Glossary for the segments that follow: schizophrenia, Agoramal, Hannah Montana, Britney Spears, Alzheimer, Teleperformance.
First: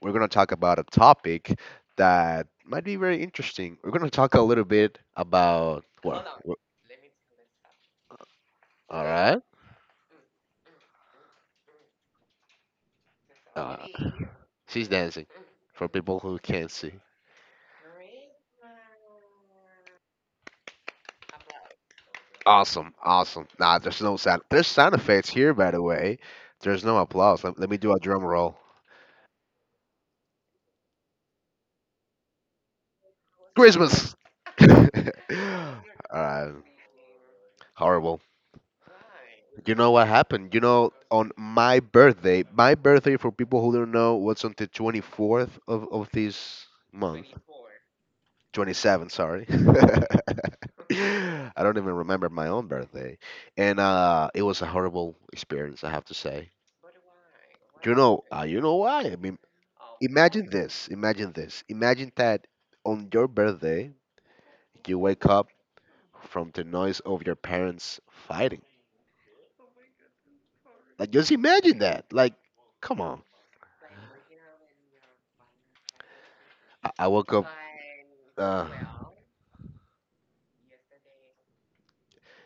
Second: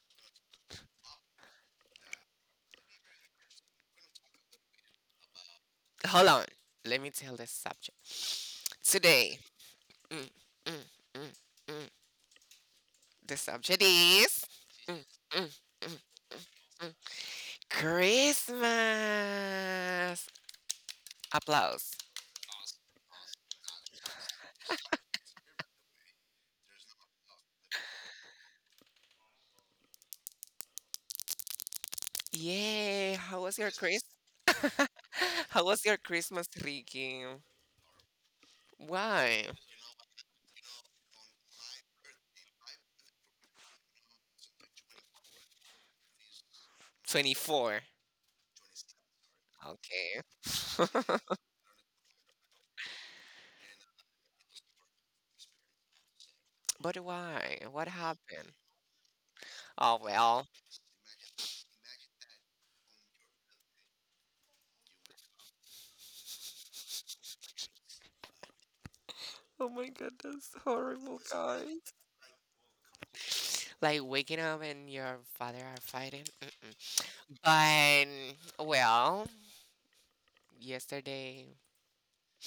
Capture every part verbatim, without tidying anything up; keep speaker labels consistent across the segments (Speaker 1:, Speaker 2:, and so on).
Speaker 1: we're going to talk about a topic that might be very interesting. We're going to talk a little bit about what?
Speaker 2: Hold on.
Speaker 1: what-
Speaker 2: Let me tell the subject.
Speaker 1: All
Speaker 2: Today,
Speaker 1: right.
Speaker 2: mm, mm, mm, mm, the subject
Speaker 1: Uh,
Speaker 2: is
Speaker 1: she's
Speaker 2: mm,
Speaker 1: dancing
Speaker 2: mm,
Speaker 1: for
Speaker 2: mm,
Speaker 1: people who can't see.
Speaker 2: mm, Christmas. Applause.
Speaker 1: Awesome, awesome. Nah, there's no sound. There's sound effects here, by the way. There's no applause. Let, let me do a drum roll.
Speaker 2: Yay. How was your Christmas?
Speaker 1: Christmas.
Speaker 2: How was your Christmas, Ricky?
Speaker 1: Horrible.
Speaker 2: Why?
Speaker 1: You know what happened? You know, on my birthday, my birthday for people who don't know, what's on the twenty-fourth of, of this month?
Speaker 2: twenty-four.
Speaker 1: twenty-seven, sorry.
Speaker 2: Okay.
Speaker 1: I don't even remember my own birthday. And uh, it was a horrible experience, I have to say.
Speaker 2: But why? What happened?
Speaker 1: You know why? I mean,
Speaker 2: Oh, well.
Speaker 1: this. Imagine this. Imagine that on your birthday, you wake up from the noise of your parents fighting.
Speaker 2: Oh my God, that's
Speaker 1: Like,
Speaker 2: horrible,
Speaker 1: just imagine
Speaker 2: guys.
Speaker 1: that. Like, come on.
Speaker 2: Like waking up and your father are fighting.
Speaker 1: I,
Speaker 2: Mm-mm.
Speaker 1: I woke.
Speaker 2: But, well, yesterday.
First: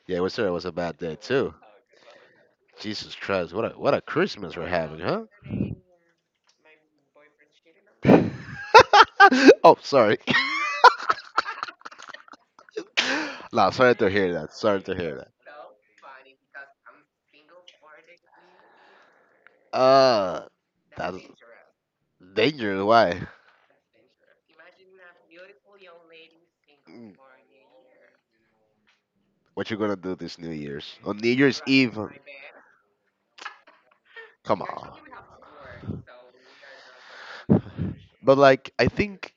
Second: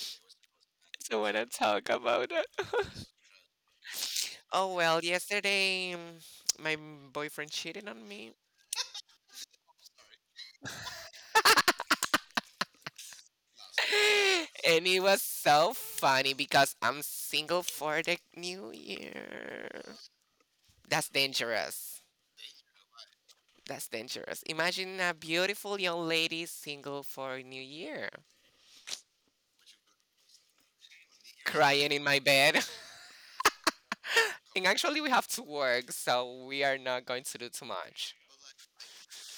Speaker 1: Yeah, it was, sorry, it was a bad day
Speaker 2: So want to
Speaker 1: too.
Speaker 2: talk about it.
Speaker 1: Jesus Christ, what a what a Christmas.
Speaker 2: Oh, well, yesterday mm, my boyfriend cheated on me.
Speaker 1: Oh, sorry. No, sorry to hear that. Sorry
Speaker 2: And
Speaker 1: to
Speaker 2: it
Speaker 1: hear
Speaker 2: was
Speaker 1: that.
Speaker 2: so funny because I'm single for the new year.
Speaker 1: Uh,
Speaker 2: That's dangerous.
Speaker 1: Dangerous. Why?
Speaker 2: That's dangerous. Imagine a beautiful young lady single for New Year,
Speaker 1: What you gonna do this New Year's? On New Year's,
Speaker 2: crying in my bed.
Speaker 1: come.
Speaker 2: And actually, we have to work, so we are not going to do too much.
Speaker 1: But like, I think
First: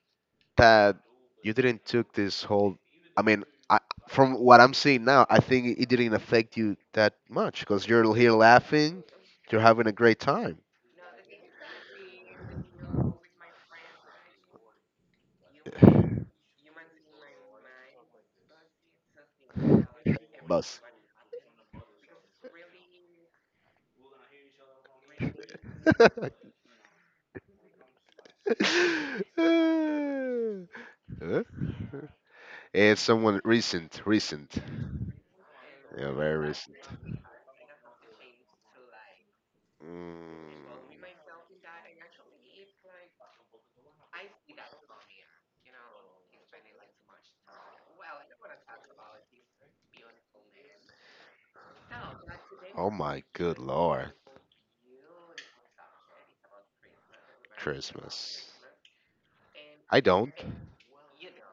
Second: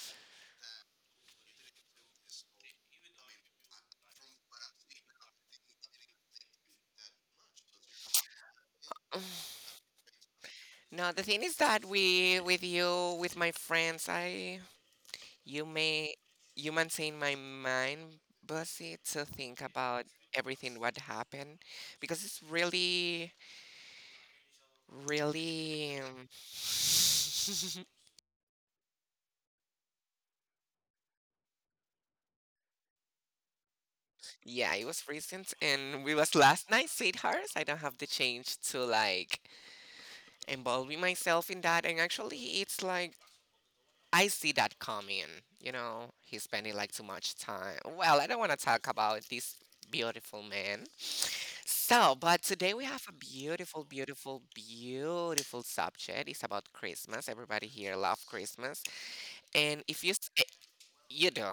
Speaker 1: that you didn't took this whole. I mean, I, from what I'm seeing now, I think it didn't affect you that much because you're here laughing, you're having a great time.
Speaker 2: No, the thing is that we, with you, with my friends, I, you may, you maintain my mind busy to think about everything
Speaker 1: Boss.
Speaker 2: what happened, because it's really, really. um,
Speaker 1: Huh? It's someone recent, recent.
Speaker 2: Yeah, it was recent and
Speaker 1: Yeah,
Speaker 2: we was
Speaker 1: very.
Speaker 2: last night, sweethearts. I don't have the change to like
Speaker 1: Mm,
Speaker 2: involving myself in that. And actually, it's like I see that coming. You know, he's spending like too much time. Well, I don't want to talk about this beautiful man. So, but today we
Speaker 1: oh
Speaker 2: have a
Speaker 1: my good
Speaker 2: beautiful,
Speaker 1: lord,
Speaker 2: beautiful, beautiful subject. It's about Christmas. Everybody here love
Speaker 1: Christmas.
Speaker 2: Christmas, and
Speaker 1: I
Speaker 2: if you s-
Speaker 1: don't.
Speaker 2: eh, you do,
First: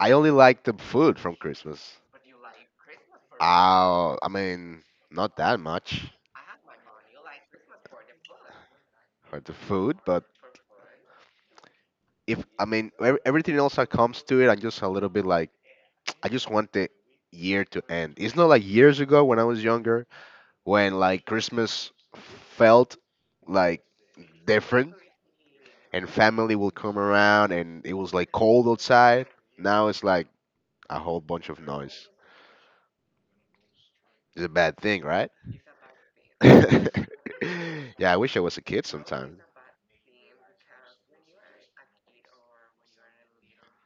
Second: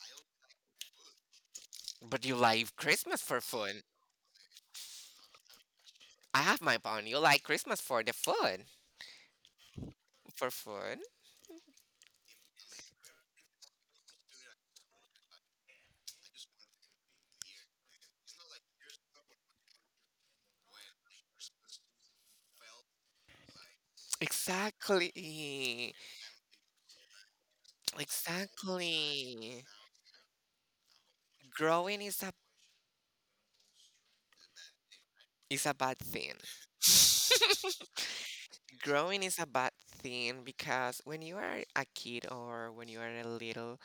Speaker 1: I only like the food from Christmas.
Speaker 2: but you like Christmas for fun.
Speaker 1: Uh, I mean, not that much
Speaker 2: I have my bun. You like Christmas for the food.
Speaker 1: for the food, but
Speaker 2: For food.
Speaker 1: if I mean ev- everything else that comes to it, I'm just a little bit like I just want the year to end. It's not like years ago when I was younger, when like Christmas felt like different
Speaker 2: Exactly.
Speaker 1: and family will come around and it was like cold outside.
Speaker 2: Exactly.
Speaker 1: Now it's like a whole bunch of
Speaker 2: Growing
Speaker 1: noise.
Speaker 2: is a
Speaker 1: It's a bad thing, right?
Speaker 2: is a bad thing.
Speaker 1: Yeah, I wish I was a kid
Speaker 2: Growing is
Speaker 1: sometimes.
Speaker 2: a bad thing because when you are a kid or when you are a little,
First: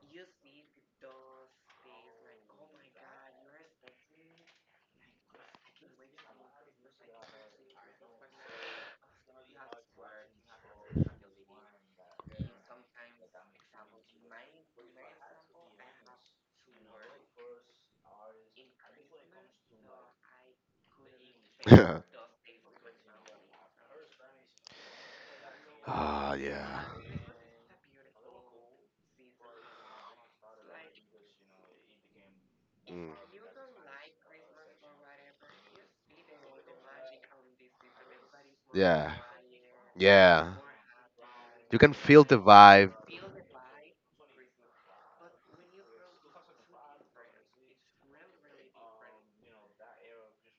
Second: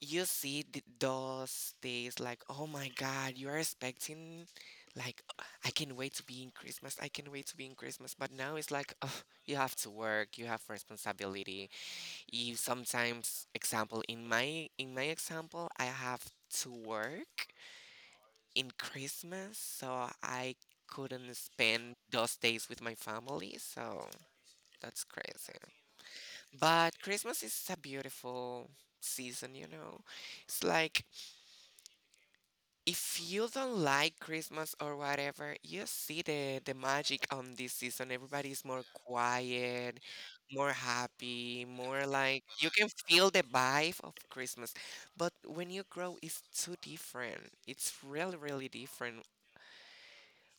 Speaker 2: you see th- those days like, oh my God, you are expecting, like, I can wait to be in Christmas. I can wait to be in Christmas. But now it's like, oh, you have to work. You have responsibility. You sometimes, example, in my in my example, I have to work in Christmas, so I couldn't spend those days with my family. So that's crazy.
Speaker 1: Ah, yeah.
Speaker 2: But Christmas is a beautiful season, you know. It's like if you don't like Christmas or whatever, you see the the magic on this season. Everybody's more quiet,
Speaker 1: Yeah.
Speaker 2: more happy,
Speaker 1: You can
Speaker 2: more
Speaker 1: feel the
Speaker 2: like you can
Speaker 1: vibe.
Speaker 2: feel the vibe of Christmas. But when you grow, it's too different. It's really, really different.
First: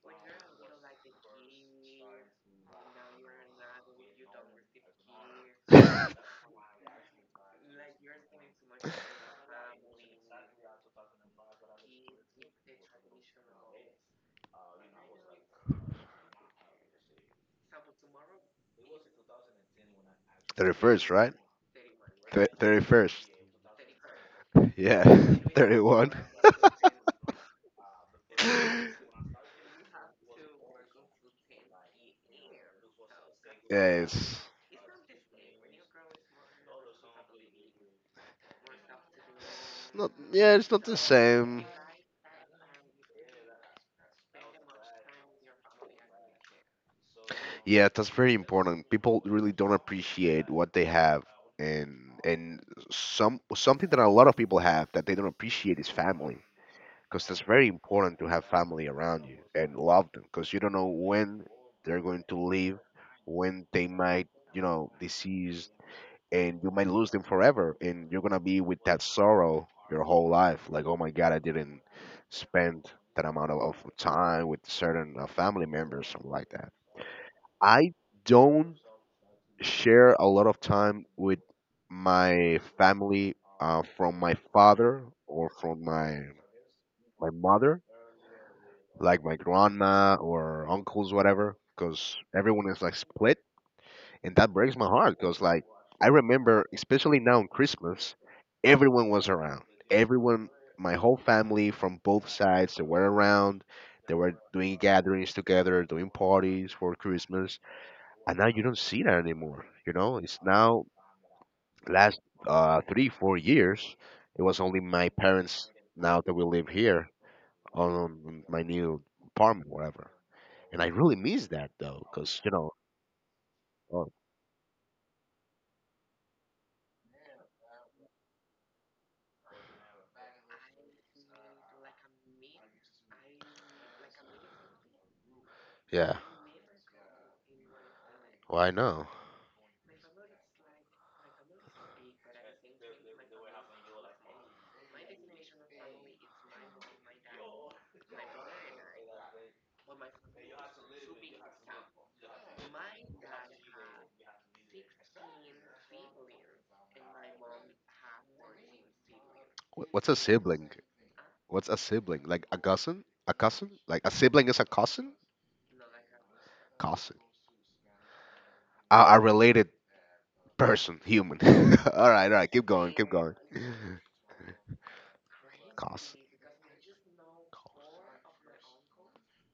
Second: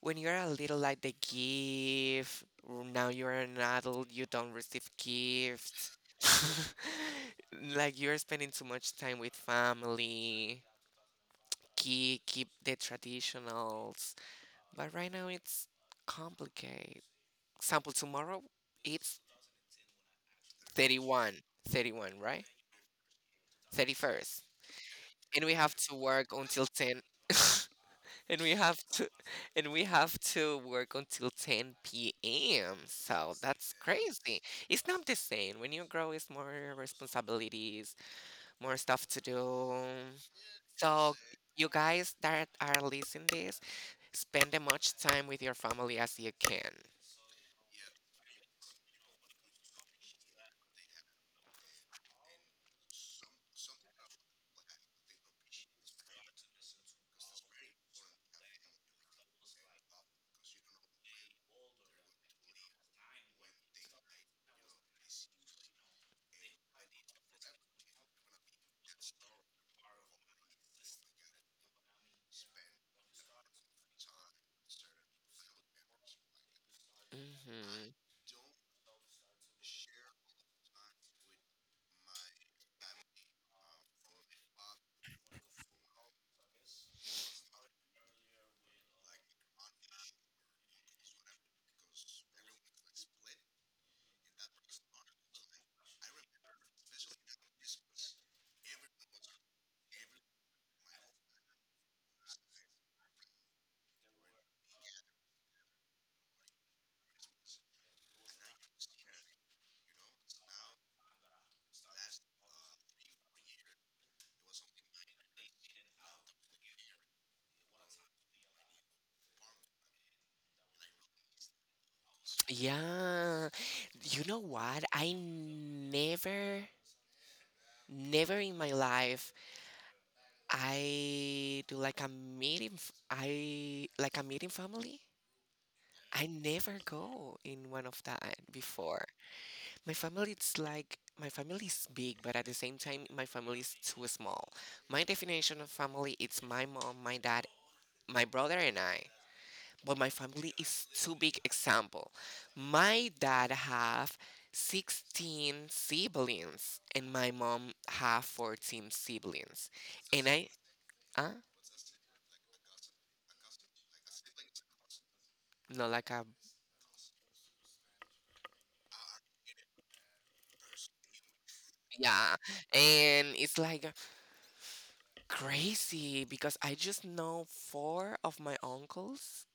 Speaker 2: When you're a little, like the gift. Now you're an adult, you don't receive gifts. Like you're spending too much time with family. Keep keep the traditionals. But right now it's complicated. Example, tomorrow it's
Speaker 1: thirty-first, right?
Speaker 2: thirty-one. thirty-one, right?
Speaker 1: Th- thirty-first.
Speaker 2: thirty-first.
Speaker 1: Yeah.
Speaker 2: And we have to
Speaker 1: One.
Speaker 2: work until ten. and we have to and we have to work until ten p m. So that's
Speaker 1: Yeah, it's
Speaker 2: crazy. It's not the same. When you grow, it's more responsibilities, more stuff to do.
Speaker 1: not. Yeah, it's not the
Speaker 2: So
Speaker 1: same.
Speaker 2: you guys that are listening this, spend as much time with your family as you can.
Speaker 1: Yeah, that's very important. People really don't appreciate what they have, and and some something that a lot of people have that they don't appreciate is family. Because that's very important to have family around you and love them. Because you don't know when they're going to leave, when they might, you know, disease, and you might lose them forever, and you're gonna be with that sorrow your whole life, like oh my God, I didn't spend that amount of, of time with certain uh, family members, something like that.
Speaker 2: Hmm.
Speaker 1: I don't share a lot of time with my family, uh, from my father or from my my mother, like my grandma or uncles, whatever, because everyone is like split, and that breaks my heart because, like, I remember, especially now on Christmas, everyone was around, everyone, my whole family from both sides, they were around. They were doing gatherings together, doing parties for Christmas, and now you don't see that anymore, you know it's now last, uh, three four years, it was only my parents, now that we live here on my new apartment, whatever. And I really miss that, though, because, you know.
Speaker 2: Yeah.
Speaker 1: Oh,
Speaker 2: You know what? I never never in my life I do like a meeting f- I like a meeting family.
Speaker 1: yeah.
Speaker 2: I never go in one of that
Speaker 1: Well, I
Speaker 2: before.
Speaker 1: know.
Speaker 2: My family, it's like my family is big, but at the same time, my family is too small. My definition of family, it's my mom, my dad, my brother, and I. But my family is too big. Example, my dad have sixteen siblings, and my mom have fourteen siblings.
Speaker 1: Wh- What's a
Speaker 2: And I,
Speaker 1: sibling?
Speaker 2: uh,
Speaker 1: What's a sibling? Like a cousin? A cousin? Like a sibling is a cousin?
Speaker 2: no, like a,
Speaker 1: Cousin. A, a related person, human. All right,
Speaker 2: yeah.
Speaker 1: all right, keep going, keep
Speaker 2: And
Speaker 1: going.
Speaker 2: it's like
Speaker 1: Cousin.
Speaker 2: crazy because I just know four of my uncles,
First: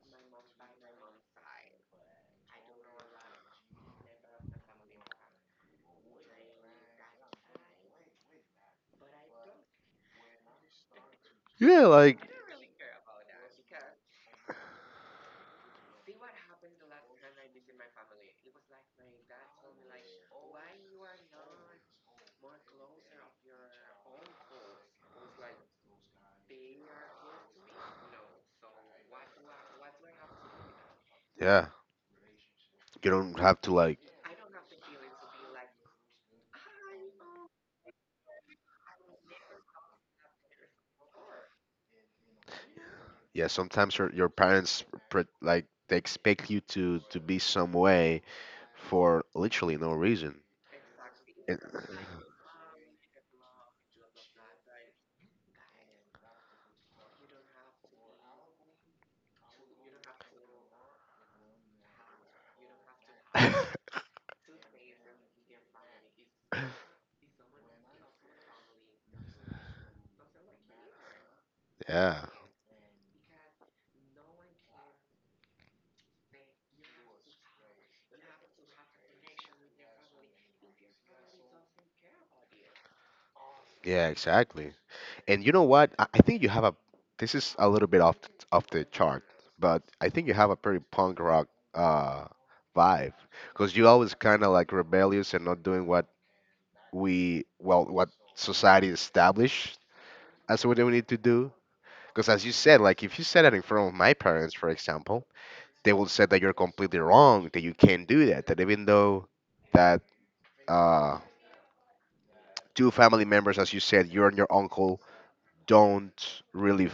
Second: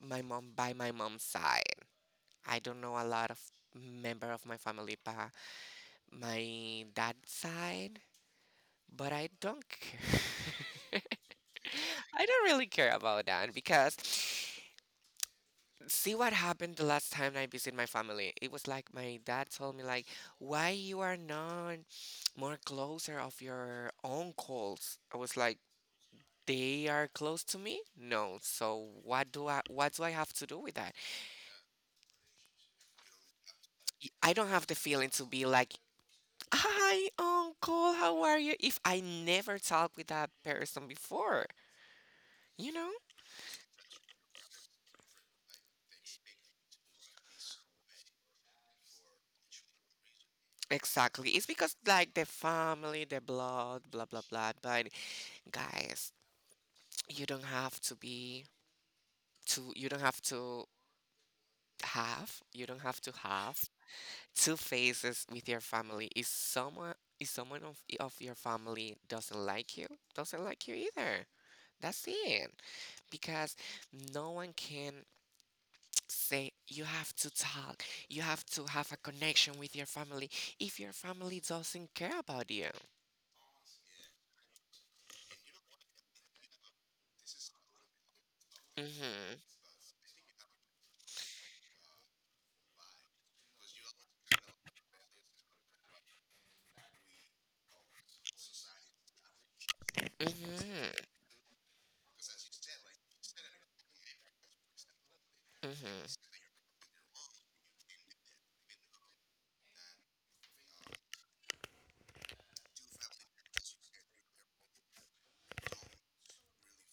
Speaker 2: my mom, by my mom's side. I don't know a lot of member of my family by my dad's side, but I don't care.
Speaker 1: Yeah, like,
Speaker 2: I don't really care about that because see what happened the last time I visit my family. It was like my dad told me like why you are not more closer of your uncles. I was like they are close to me? No. So what do I what do I have to do with that?
Speaker 1: yeah, you don't have to, like,
Speaker 2: Y- I don't have the feeling to be like, "Hi, uncle, how are you?" if I never talked with that person before, you know?
Speaker 1: yeah. Sometimes your your parents pre- like they expect you to to be some way for literally no reason.
Speaker 2: Exactly. It's
Speaker 1: And-
Speaker 2: because like the family, the blood, blah blah blah. But guys, you don't have to be to you don't have to have you don't have to have two phases with your family. If someone if someone of, of your family doesn't like you, doesn't like you either. That's
Speaker 1: yeah,
Speaker 2: it. Because no one can say you have to talk. You have to have a connection with your family if your family doesn't care about you.
Speaker 1: yeah, exactly. And you know what? I, I think you have a. This is a little bit off the, off the chart,
Speaker 2: Mhm.
Speaker 1: but I think you have a pretty punk rock uh, vibe because you always kind of like rebellious and not doing what we well what society established as what we
Speaker 2: Mhm.
Speaker 1: need to do. Because as you said, like if you said that in front of my parents, for example, they will
Speaker 2: Mhm.
Speaker 1: say that you're completely wrong, that you can't do that, that even though that uh, two family members, as you said, you're and your uncle don't really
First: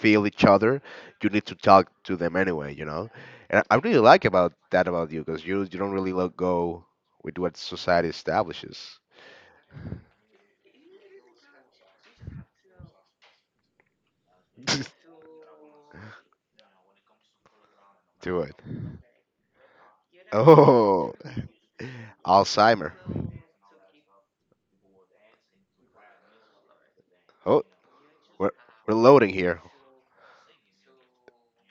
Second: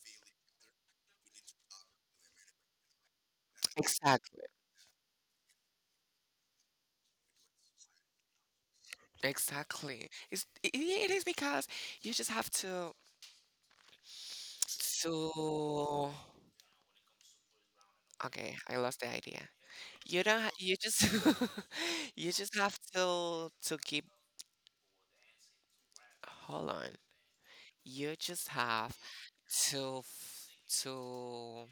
Speaker 1: feel each other, you need to talk to them anyway, you know. And I I really like
Speaker 2: Exactly.
Speaker 1: about that about you because you you don't really let go with what society establishes.
Speaker 2: Exactly. It's, it, it is because you just have to to
Speaker 1: Do
Speaker 2: Okay,
Speaker 1: it.
Speaker 2: I lost the idea. You don't ha you just
Speaker 1: Oh,
Speaker 2: you just have
Speaker 1: Alzheimer.
Speaker 2: to to keep. Hold on.
Speaker 1: Oh,
Speaker 2: You just
Speaker 1: we're we're
Speaker 2: have
Speaker 1: loading here.
Speaker 2: to f- to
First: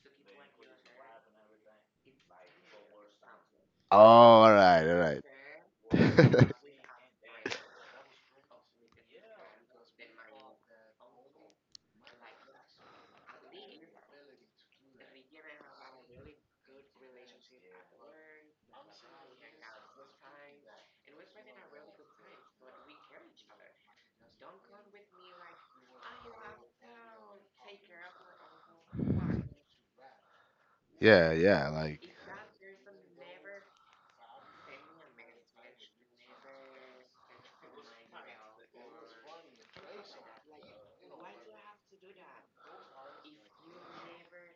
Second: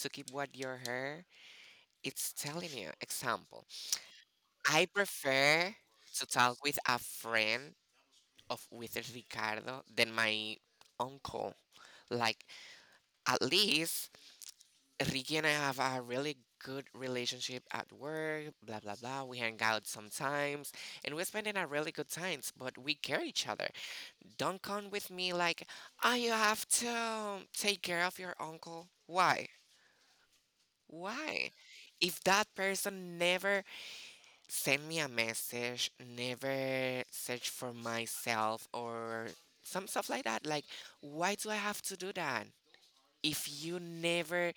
Speaker 2: to keep what your hair it's telling you. Example,
Speaker 1: Oh, all
Speaker 2: I
Speaker 1: right, all
Speaker 2: prefer to
Speaker 1: right.
Speaker 2: talk with a friend of, with Ricardo, than my uncle. Like at least Ricky and I have a really good relationship at work, blah blah blah. We hang out sometimes and we're spending our really good times, but we care each other. Don't come with me like, oh, you have to take care of your uncle. Why?
Speaker 1: Yeah,
Speaker 2: Why?
Speaker 1: yeah, like
Speaker 2: If that person never sent me a message, never search for myself or some stuff like that, like, why do I have to do that? If you never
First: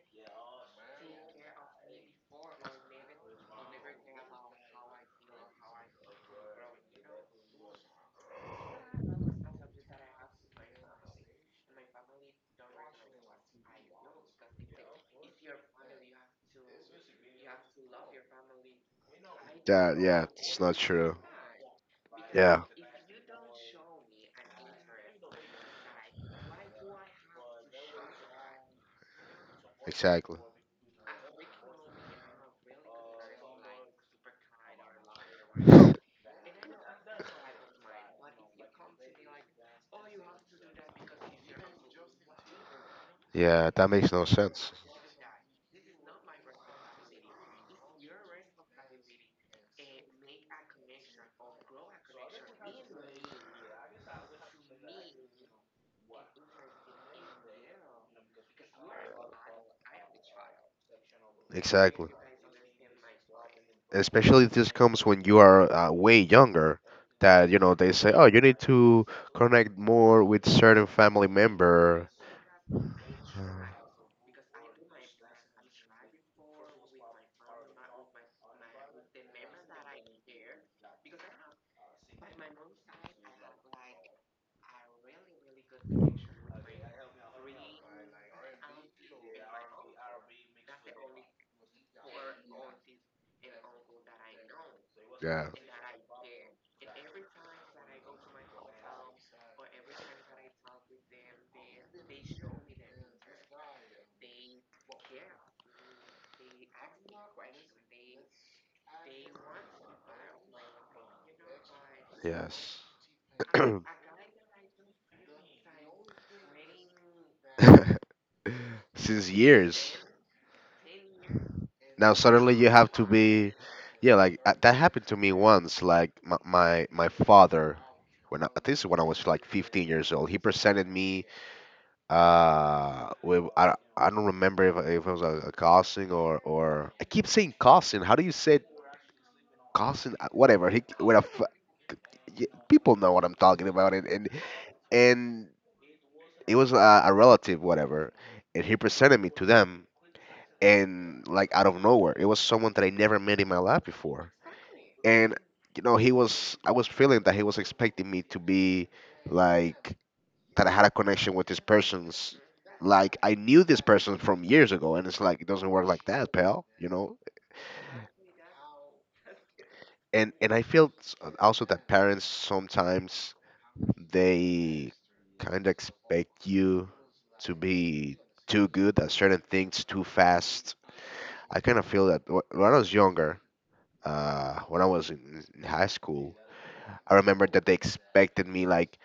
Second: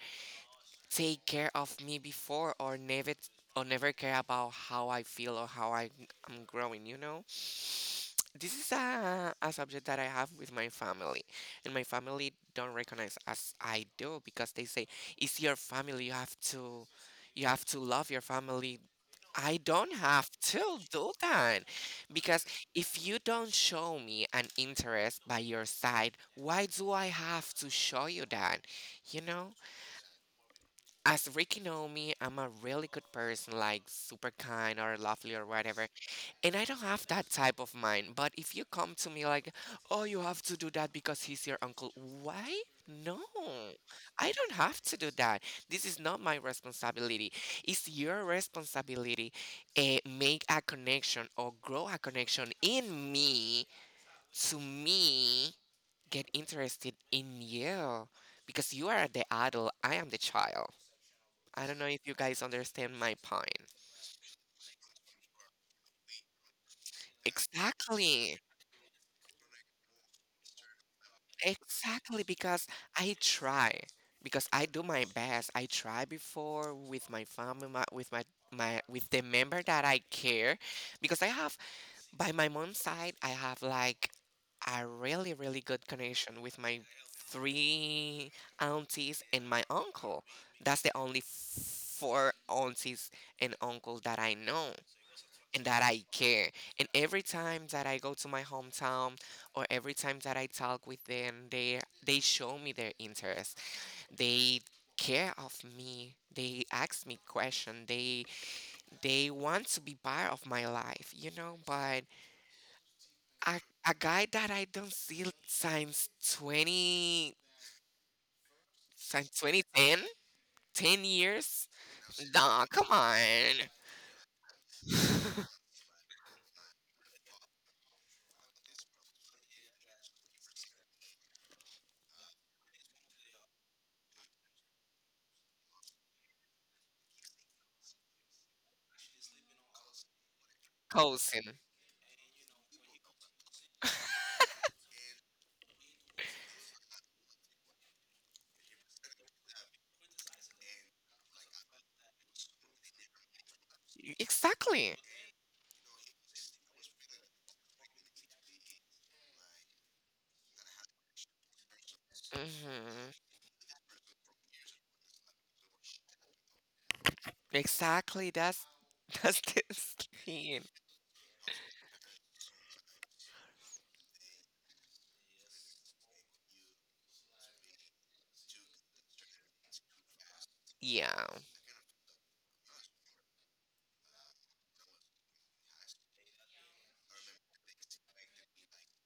Speaker 2: take care of me before or never or never care about how I feel or how I, I'm growing, you know? This is a, a subject that I have with my family. And my family don't recognize as I do because they say, "It's your family, you have to you have to love your family." I don't
Speaker 1: that. Yeah,
Speaker 2: have
Speaker 1: it's not
Speaker 2: to do
Speaker 1: true.
Speaker 2: that. Because
Speaker 1: Yeah,
Speaker 2: if you don't show me an interest by your side, why do I have to show you that? You know?
Speaker 1: exactly.
Speaker 2: As Ricky know me, I'm a really good person, like super kind or lovely or whatever. And I don't have that type of mind. But if you come to me like, oh, you have to do that because he's your uncle, why? No,
Speaker 1: Yeah, that makes no
Speaker 2: I don't
Speaker 1: sense.
Speaker 2: have to do that. This is not my responsibility. It's your responsibility, eh, make a connection or grow a connection in me to me get interested in you, because you are the adult, I am the child. I don't know if
Speaker 1: Exactly.
Speaker 2: you guys understand my point.
Speaker 1: Especially this comes when you are uh, way younger, that you know they say, oh,
Speaker 2: Exactly.
Speaker 1: you need to connect more with certain family member.
Speaker 2: Exactly because I try. Because I do my best. I try before with my family, my, with my my with the member that I care, because I have, by my mom's side, I have like a really really good connection with my three aunties and my uncle. That's the only four aunties and uncle that I know,
Speaker 1: Yeah.
Speaker 2: and that I care. And every time that I go to my hometown or every time that I talk with them, they they show me their interest. They care of me. They ask me questions. They they want to be part of my life, you know, but
Speaker 1: Yes.
Speaker 2: a, a guy that I don't see since twenty,
Speaker 1: Since
Speaker 2: since twenty
Speaker 1: years,
Speaker 2: ten ten years.
Speaker 1: now suddenly
Speaker 2: Nah,
Speaker 1: you
Speaker 2: come
Speaker 1: have to
Speaker 2: on.
Speaker 1: be, yeah, like, uh, that happened to me once, like my my, my father when I, this is when I was like fifteen years old, he presented me uh with I, I don't remember if, if it was a, a cousin or or I keep saying cousin, how do you say? Cousin, uh, whatever. He what a f-
Speaker 2: Cousin.
Speaker 1: y- People know what I'm talking about, and and and it was a, a relative, whatever, and he presented me to them, and like out of nowhere, it was someone that I never met in my life before,
Speaker 2: Exactly.
Speaker 1: and you know he was I was feeling that he was expecting me to be, like, that I had a connection with this person's.
Speaker 2: Hmm.
Speaker 1: Like, I knew this person from years ago, and it's like it doesn't work like that, pal. You know,
Speaker 2: Exactly, that's that's the
Speaker 1: and and I
Speaker 2: thing.
Speaker 1: feel s- also that parents sometimes, they kind of expect you to be too good at certain things too fast.
Speaker 2: Yeah.
Speaker 1: I kind of feel that wh- when I was younger, uh, when I was in in high school, I remember that they expected me, like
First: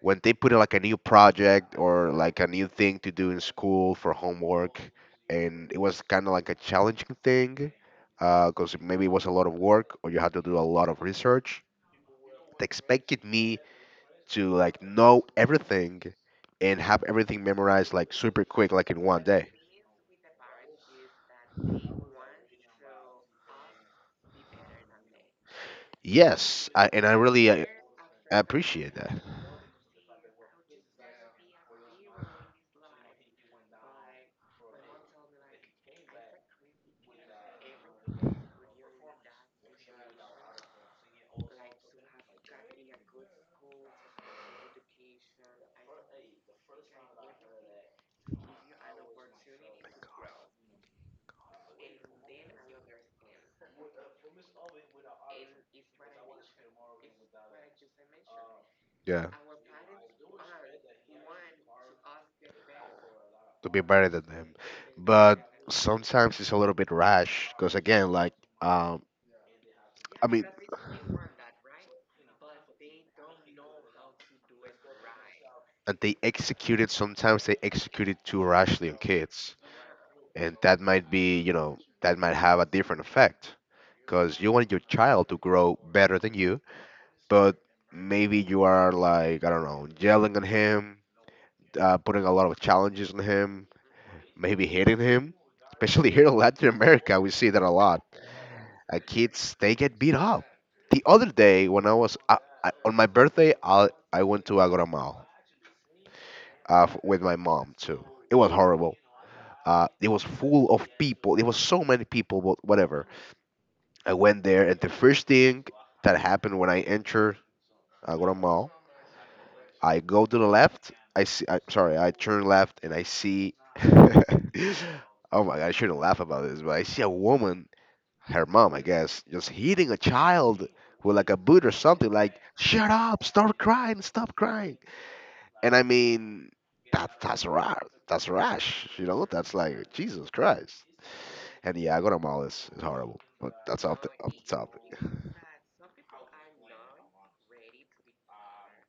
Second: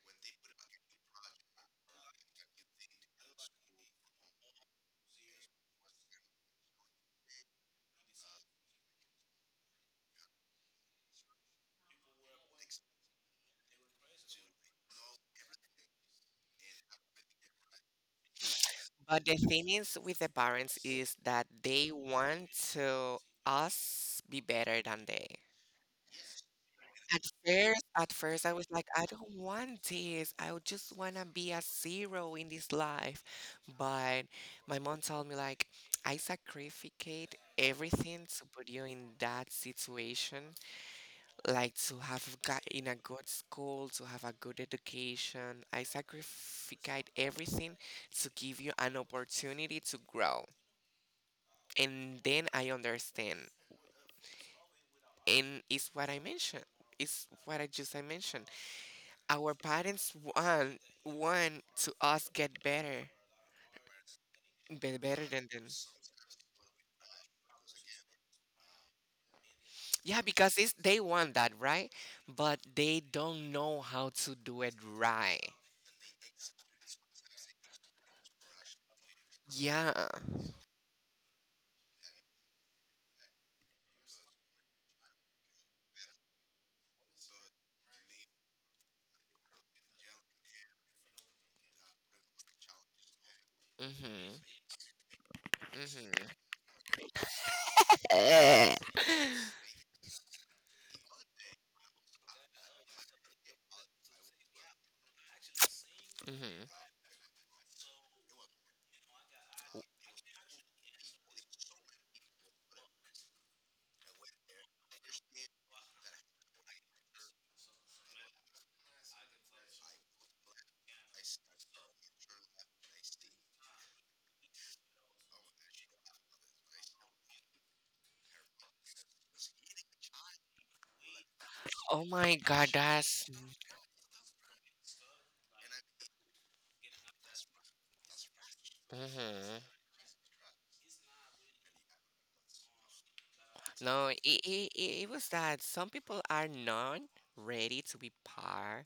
Speaker 1: when they put like a new project or like a new thing to do in school for homework, and it was kind of like a challenging thing because maybe it was a lot of work or you had to do a lot of research. They expected me to, like, know everything and have everything memorized like super quick, like in one
Speaker 2: But the
Speaker 1: day.
Speaker 2: thing is with the parents is that they want to us be better than they.
Speaker 1: Yes, I, and I
Speaker 2: At
Speaker 1: really uh,
Speaker 2: first, at first I was like,
Speaker 1: appreciate
Speaker 2: I
Speaker 1: that.
Speaker 2: don't want this. I would just wanna be a zero in this life. But my mom told me like I sacrificate everything to put you in that situation, like to have got in a good school, to have a good education. I sacrificed everything to give you an opportunity to grow. And then I understand. And it's what I mentioned. It's what I just I mentioned.
Speaker 1: Yeah,
Speaker 2: Our parents want want to us get better.
Speaker 1: to be better than them,
Speaker 2: Be better than
Speaker 1: but
Speaker 2: them.
Speaker 1: sometimes it's a little bit rash because, again, like, um,
Speaker 2: Yeah,
Speaker 1: I mean,
Speaker 2: because it's, they want that, right? But they don't know how to do it right.
Speaker 1: and they executed, sometimes they executed too rashly on kids,
Speaker 2: Yeah.
Speaker 1: and that might be, you know that might have a different effect because you want your child to grow better than you, but maybe you are like, I don't know, yelling at him, uh, putting a lot of challenges on him,
Speaker 2: Mm-hmm.
Speaker 1: maybe hitting him. Especially here in Latin America, we see that a lot.
Speaker 2: Mm-hmm.
Speaker 1: Uh, kids, they get beat up. The other day, when I was uh, I, on my birthday, I, I went to Agoramal uh,
Speaker 2: hmm
Speaker 1: f- with my mom too. It was horrible. Uh, it was full of people. It was so many people, but whatever. I went there, and the first thing that happened when I entered Agoramal, I go to the left. I see. I, sorry, I turn left and I see. Oh my God, I shouldn't laugh about this, but I see a woman, her mom, I guess, just hitting a child with like a boot or
Speaker 2: Oh
Speaker 1: something.
Speaker 2: my
Speaker 1: Like,
Speaker 2: God,
Speaker 1: shut up,
Speaker 2: that's
Speaker 1: stop crying, stop crying. And I mean, that that's rash. That's rash. You know, that's
Speaker 2: hmm
Speaker 1: like Jesus Christ. And yeah, I go to mall is, is horrible, but that's.
Speaker 2: no. It, it, it was that some people are not ready to be par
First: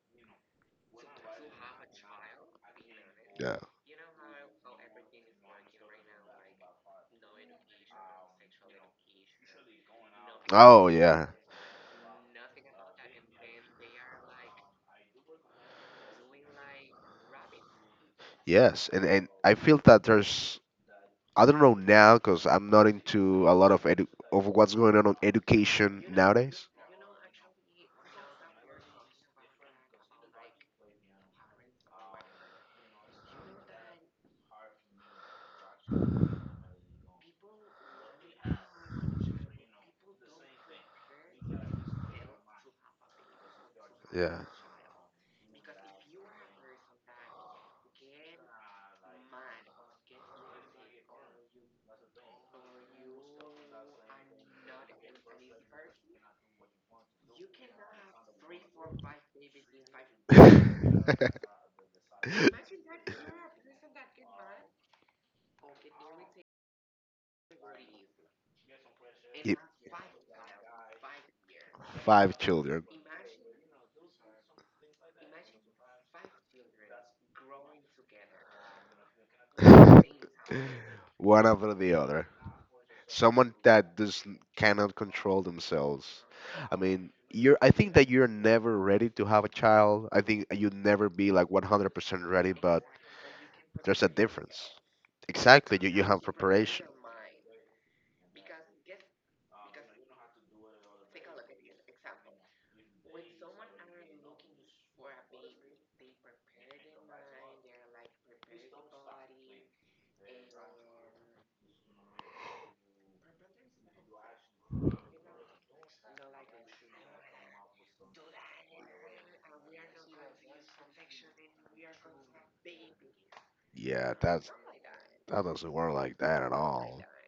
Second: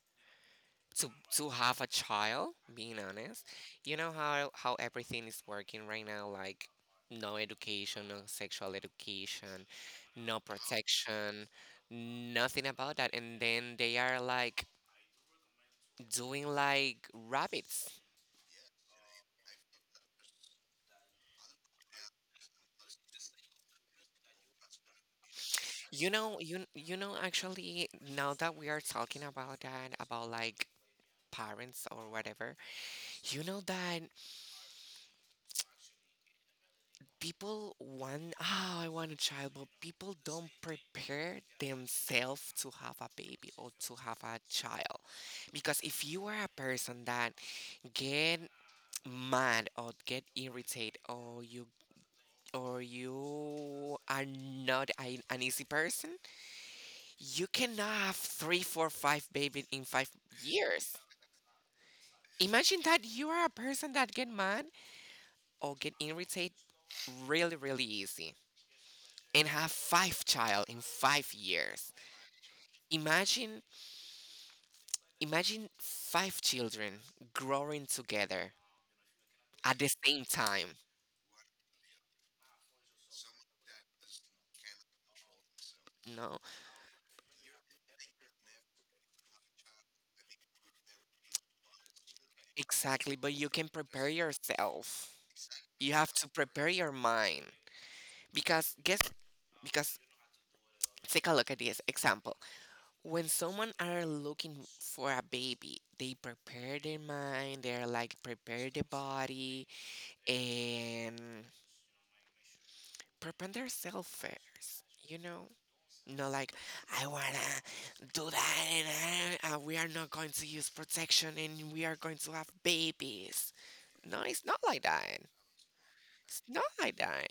Speaker 2: to to have a child. Being honest,
Speaker 1: Yeah.
Speaker 2: you know how how everything is working right now, like no education, no sexual education, no
Speaker 1: Oh yeah.
Speaker 2: protection, nothing about that, and then they are like doing like rabbits.
Speaker 1: Yes, and and I feel that there's, I don't know now because I'm not into a lot of edu- of what's going on on education
Speaker 2: You know, you
Speaker 1: nowadays.
Speaker 2: you know. Actually, now that we are talking about that, about like parents or whatever, you know that people want, oh, I want a child, but people don't prepare themselves to have a baby or to have a
Speaker 1: Yeah.
Speaker 2: child. Because if you are a person that get mad or get irritated or you or you are not a, an easy person, you cannot have three, four, five babies in five years. Imagine that you are a person that get mad or get irritated really, really easy. And have five child in five years.
Speaker 1: Five children,
Speaker 2: Imagine imagine five children growing together at the same time.
Speaker 1: one after the other. Someone that does cannot control themselves.
Speaker 2: No,
Speaker 1: I mean, you're. I think that you're never ready to have a child. I think you'd never be like one hundred percent ready, but
Speaker 2: exactly, but you can
Speaker 1: it's
Speaker 2: prepare
Speaker 1: a difference.
Speaker 2: yourself.
Speaker 1: Exactly.
Speaker 2: You
Speaker 1: You,
Speaker 2: have to prepare your mind because guess because take a look at this example. When someone are looking for a baby, they prepare their mind, they're like prepare the body and prepare themselves first, you know? No, like I wanna do that, and uh, uh, we are not going to use protection, and we are going to have babies.
Speaker 1: yeah,
Speaker 2: No, it's
Speaker 1: that
Speaker 2: not like that.
Speaker 1: that doesn't work like
Speaker 2: It's
Speaker 1: that.
Speaker 2: not like that.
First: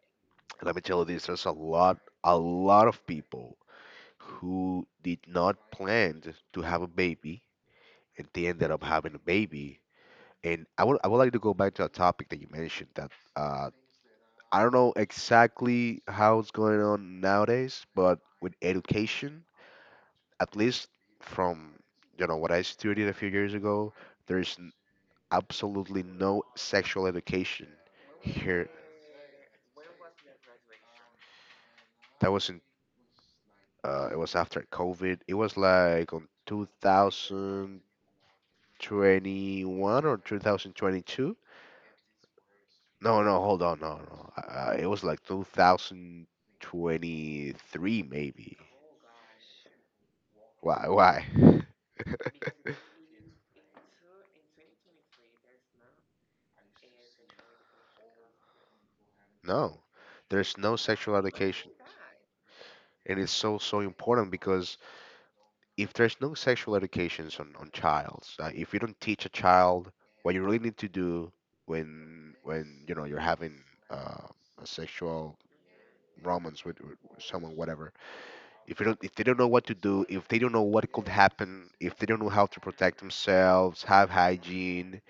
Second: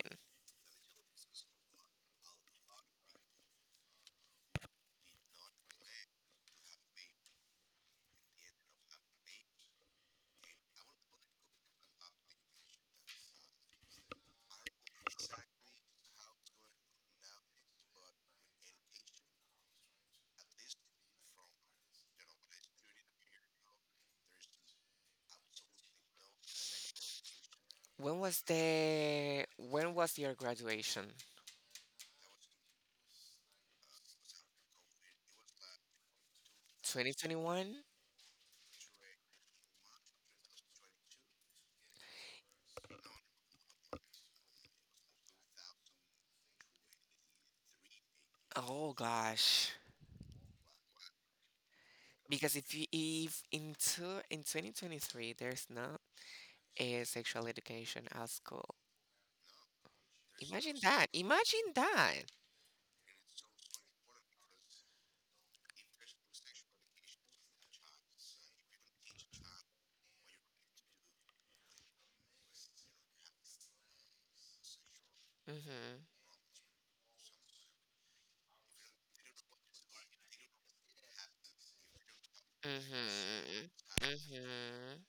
Speaker 1: Let me tell you this: there's a lot, a lot of people who did not plan to have a baby and they ended up having a baby. And I would I would like to go back to a topic that you mentioned that uh, I don't know exactly how it's going on nowadays, but with education, at least from you know what I studied a few years ago, there's n- absolutely no sexual education
Speaker 2: When was
Speaker 1: here.
Speaker 2: the when was your graduation?
Speaker 1: That wasn't. Uh, it was after COVID. It was like on two thousand.
Speaker 2: twenty twenty-one?
Speaker 1: twenty-one or two thousand twenty-two. No, no, hold on, no, no. Uh, it was like two thousand twenty-three, maybe.
Speaker 2: Oh gosh.
Speaker 1: Why? Why?
Speaker 2: Because if you if in two, in twenty twenty-three there's not a sexual education at school.
Speaker 1: No, there's no
Speaker 2: Imagine that.
Speaker 1: sexual education,
Speaker 2: Imagine that.
Speaker 1: and it's so so important because if there's no sexual educations on on childs, uh, if you don't teach a child what you really need to do when when you know you're having uh, a sexual
Speaker 2: Mhm.
Speaker 1: romance with, with someone, whatever, if they don't if they don't know what to do, if they don't know what could happen, if they don't know how to protect
Speaker 2: Mhm.
Speaker 1: themselves, have hygiene,
Speaker 2: Mhm.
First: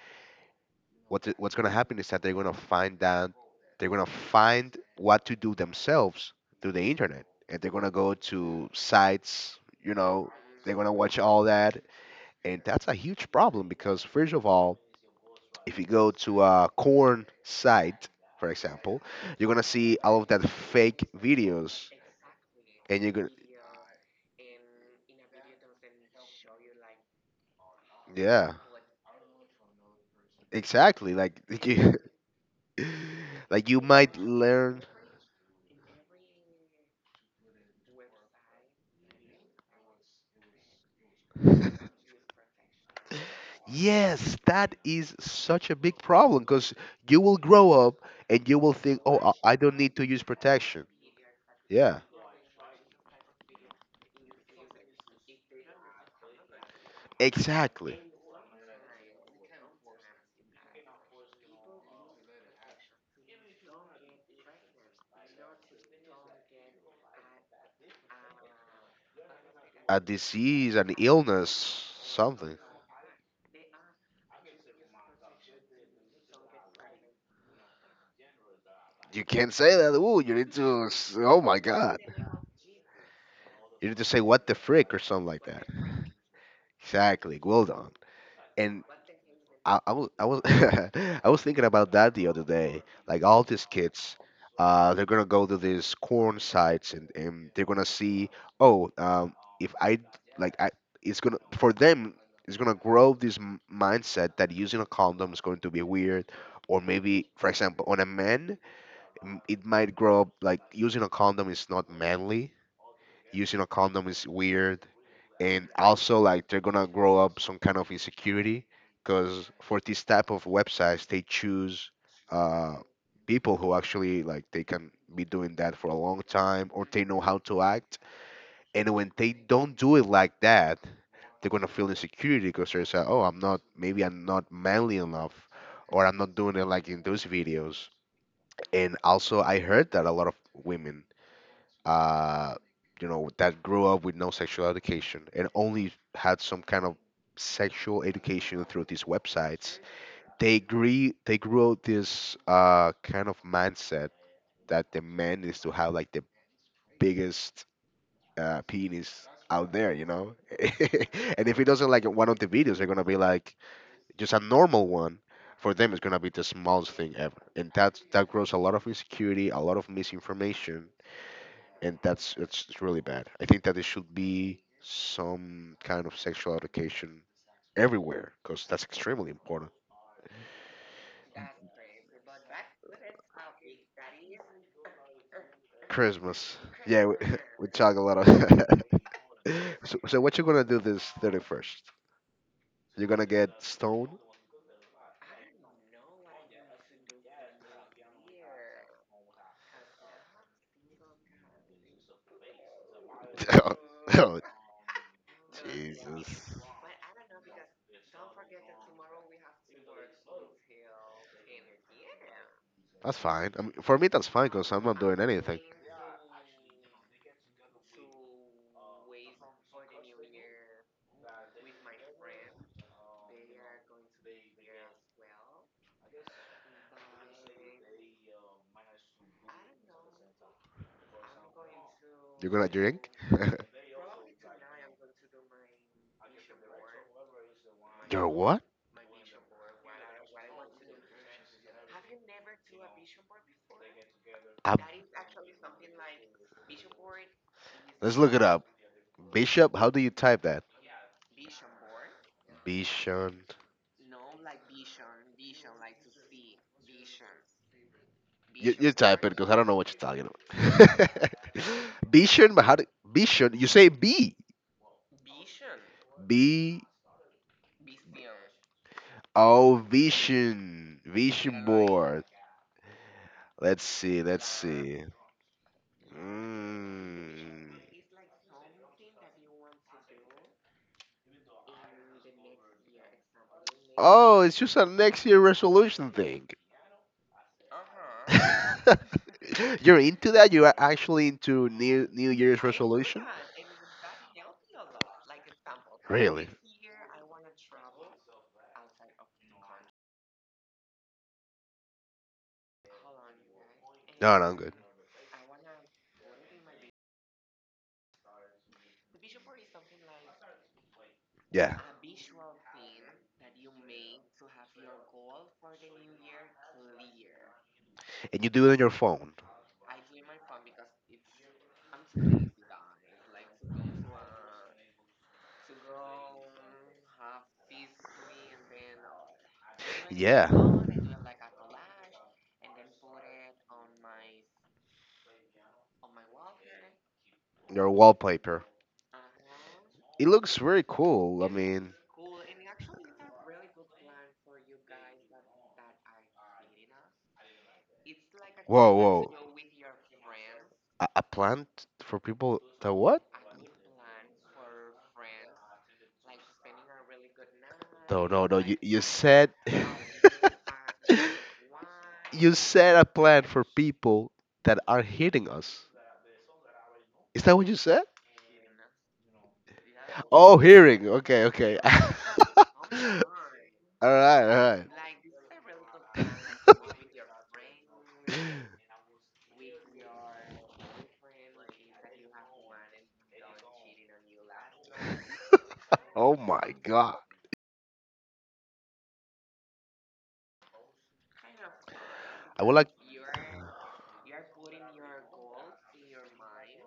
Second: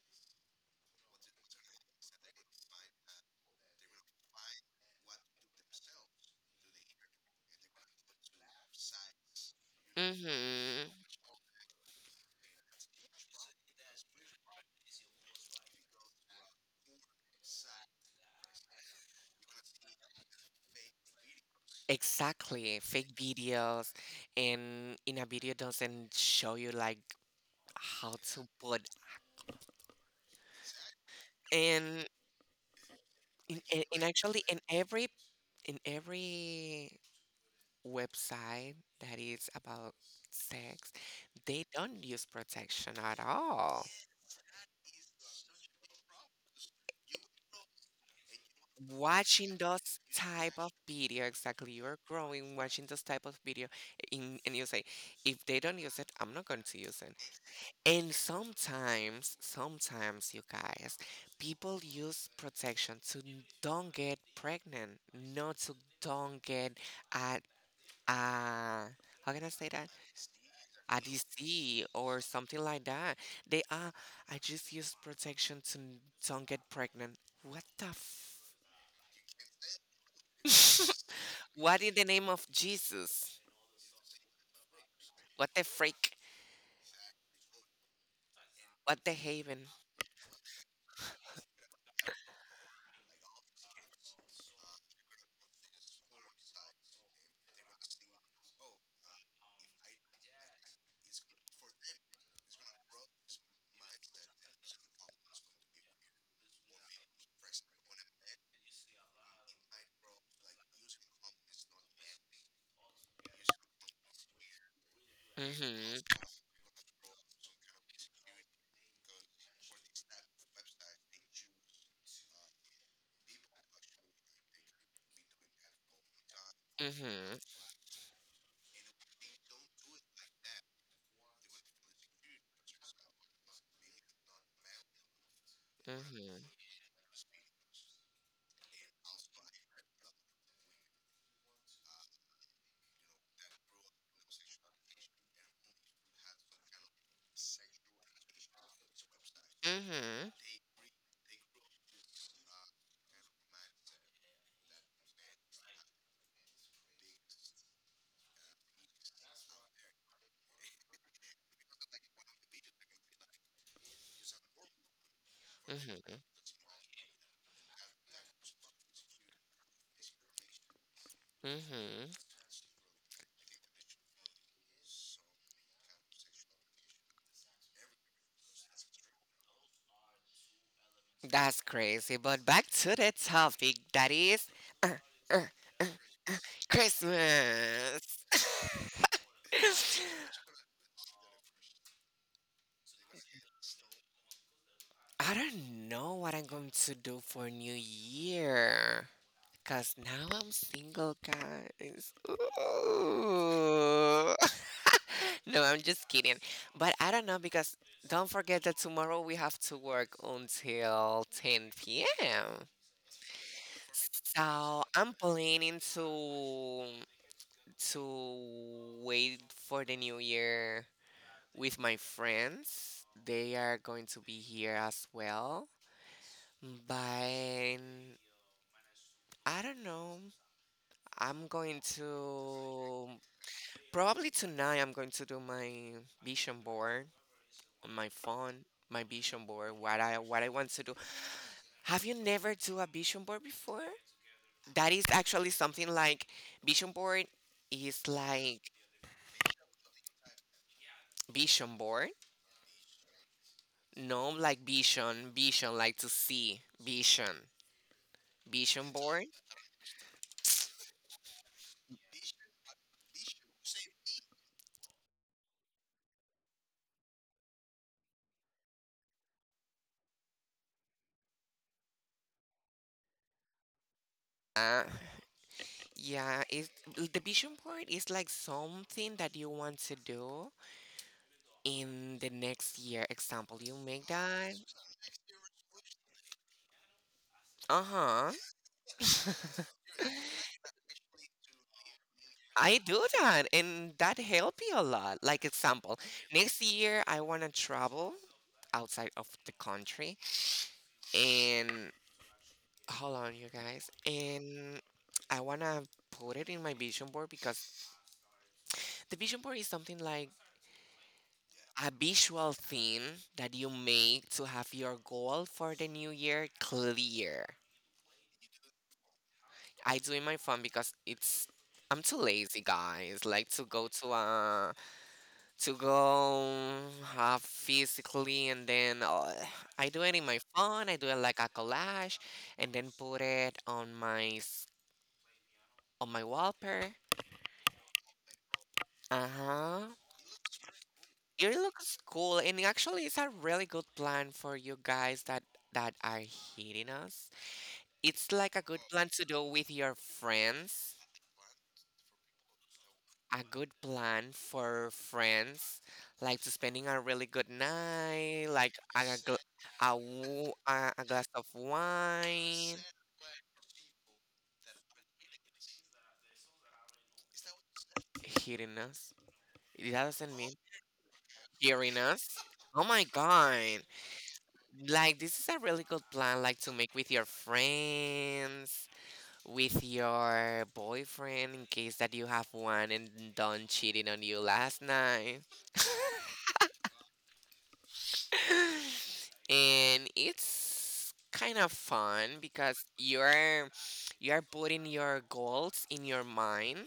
Speaker 1: what th- what's gonna happen is that they're gonna find out, they're gonna find what to do themselves through the internet, and they're gonna go to sites, you know, they're
Speaker 2: Mhm.
Speaker 1: gonna watch all that, and that's a huge problem because, first of all, if you go to a corn site, for example, you're gonna see all of that fake videos,
Speaker 2: Exactly,
Speaker 1: and
Speaker 2: fake
Speaker 1: you
Speaker 2: videos, and in a video doesn't show you like how to
Speaker 1: yeah,
Speaker 2: put,
Speaker 1: exactly, like
Speaker 2: and in,
Speaker 1: like you
Speaker 2: in, in
Speaker 1: might
Speaker 2: actually in
Speaker 1: learn,
Speaker 2: every in every website that is about sex, they don't use protection at all.
Speaker 1: yes, that is such a big problem because you will grow up and you will think, oh, i I
Speaker 2: Watching
Speaker 1: don't need
Speaker 2: those
Speaker 1: to use
Speaker 2: type of
Speaker 1: protection.
Speaker 2: video, exactly, you're
Speaker 1: Yeah,
Speaker 2: growing watching those type of video in, and you say, if they don't use it, I'm not going to use it.
Speaker 1: exactly.
Speaker 2: And sometimes, sometimes, you guys, people use protection to n- don't get pregnant, not to don't get a, a how can I say that?
Speaker 1: A disease, an
Speaker 2: A disease
Speaker 1: illness,
Speaker 2: or
Speaker 1: something.
Speaker 2: something like that. They are, I just use protection to n- don't get pregnant. What the f?
Speaker 1: You can't say that, ooh, you need to s- oh my
Speaker 2: What in
Speaker 1: god,
Speaker 2: the name of Jesus?
Speaker 1: you need to say what the frick or something like
Speaker 2: What
Speaker 1: that.
Speaker 2: the freak?
Speaker 1: Exactly, well done. And
Speaker 2: What the haven?
Speaker 1: I, I was I was I was thinking about that the other day. Like, all these kids, uh, they're gonna go to these corn sites, and, and they're gonna see. Oh, um, if I like I, it's gonna for them. It's gonna grow this m- mindset that using a condom is going to be weird, or maybe, for example, on a man, m- it might grow up like using a condom is not manly. Using a condom is weird. And also,
Speaker 2: Mm-hmm.
Speaker 1: like, they're gonna grow up some kind of insecurity because for this type of websites, they choose uh, people who actually, like, they can be doing that for a long time or they know how
Speaker 2: Mm-hmm.
Speaker 1: to act. And when they don't do it like that, they're gonna feel insecurity because they're saying, "Oh, I'm not. Maybe I'm not manly enough, or I'm not doing
Speaker 2: Mm-hmm.
Speaker 1: it like in those videos." And also, I heard that a lot of women, uh, you know, that grew up with no sexual education and only had some kind of sexual education through these websites,
Speaker 2: Mm-hmm.
Speaker 1: they agree they grew out this uh, kind of mindset that the man is to have like the biggest uh, penis out there, you know. And if he doesn't like one of the videos, they're gonna be like just a normal one. For them, it's
Speaker 2: Mm-hmm.
Speaker 1: gonna be the smallest thing ever, and that that grows a lot of insecurity, a lot of misinformation, and
Speaker 2: Mm-hmm.
Speaker 1: that's it's, it's really bad. I think that there should be some kind of sexual education everywhere because that's extremely important.
Speaker 2: That's crazy. But back to the topic that is uh, uh,
Speaker 1: Christmas, we
Speaker 2: Christmas.
Speaker 1: talk a lot of. so, so what you gonna do this thirty-first? You're gonna get stoned.
Speaker 2: I don't know what I'm going to do for New Year. Because now I'm single, guys. Ooh. No, I'm just kidding.
Speaker 1: That's
Speaker 2: But I don't know because don't forget that tomorrow we have to work until ten p m.
Speaker 1: fine. I mean, for me, that's fine because
Speaker 2: So
Speaker 1: I'm a.
Speaker 2: I'm planning to to wait for the new year with my friends. They are going to be here as well. But I don't know. I'm going to probably tonight I'm going to do my vision board on my
Speaker 1: What?
Speaker 2: phone, my vision board, what I what I want to do. Have you never do a vision board before?
Speaker 1: Ab-
Speaker 2: That is actually something like vision board is
Speaker 1: Let's look it up.
Speaker 2: like
Speaker 1: Bishop, how do you type that?
Speaker 2: vision board.
Speaker 1: Bishon.
Speaker 2: No, like vision, vision, like to see vision, vision board.
Speaker 1: I don't know what you're talking about. Bishon, but how do Bishon? You say B. Oh, vision. Vision. Let's see. Let's
Speaker 2: Uh,
Speaker 1: see.
Speaker 2: yeah, it the vision
Speaker 1: Mm.
Speaker 2: board is like something that you want to do in the next year. Example, you make
Speaker 1: Oh,
Speaker 2: that.
Speaker 1: it's just a next year resolution thing.
Speaker 2: Uh-huh.
Speaker 1: You're into that? You are actually into New New Year's?
Speaker 2: I do that, and that help you a lot. Like example, next year I want to travel outside of the country, and hold on, you guys, and I want to put it in my vision board because the vision board is something like
Speaker 1: Yeah.
Speaker 2: a visual thing that you make to have your goal for the new year clear.
Speaker 1: And you do it on your phone,
Speaker 2: I do in my phone because it's I'm too lazy, guys. Like to go to uh to go have physically, and then uh, I do it in my phone. I do it like a collage and then put it on my s- on my wallpaper.
Speaker 1: your wallpaper.
Speaker 2: Uh huh.
Speaker 1: It looks very cool.
Speaker 2: It
Speaker 1: Mean,
Speaker 2: looks cool, and actually, it's a really good plan for you guys that that are hitting us. It's like a good plan to do with your friends.
Speaker 1: a, a plant for people that what?
Speaker 2: A good plan for friends, like to spending a really good night, like a
Speaker 1: You
Speaker 2: a, gl-
Speaker 1: said
Speaker 2: a, wo- a a glass of
Speaker 1: you
Speaker 2: wine.
Speaker 1: said a plan for people that are hitting us. Is that what you said?
Speaker 2: Hitting us. It doesn't mean
Speaker 1: Hearing. Okay. Okay.
Speaker 2: hearing
Speaker 1: All
Speaker 2: us. Oh my god!
Speaker 1: right. All right.
Speaker 2: Like this is a really good plan, like to make with your friends, with your boyfriend in case that you have one and done cheating on you last night.
Speaker 1: Oh my God.
Speaker 2: And it's kind of fun
Speaker 1: I would
Speaker 2: because
Speaker 1: like,
Speaker 2: you're you're putting your goals in your mind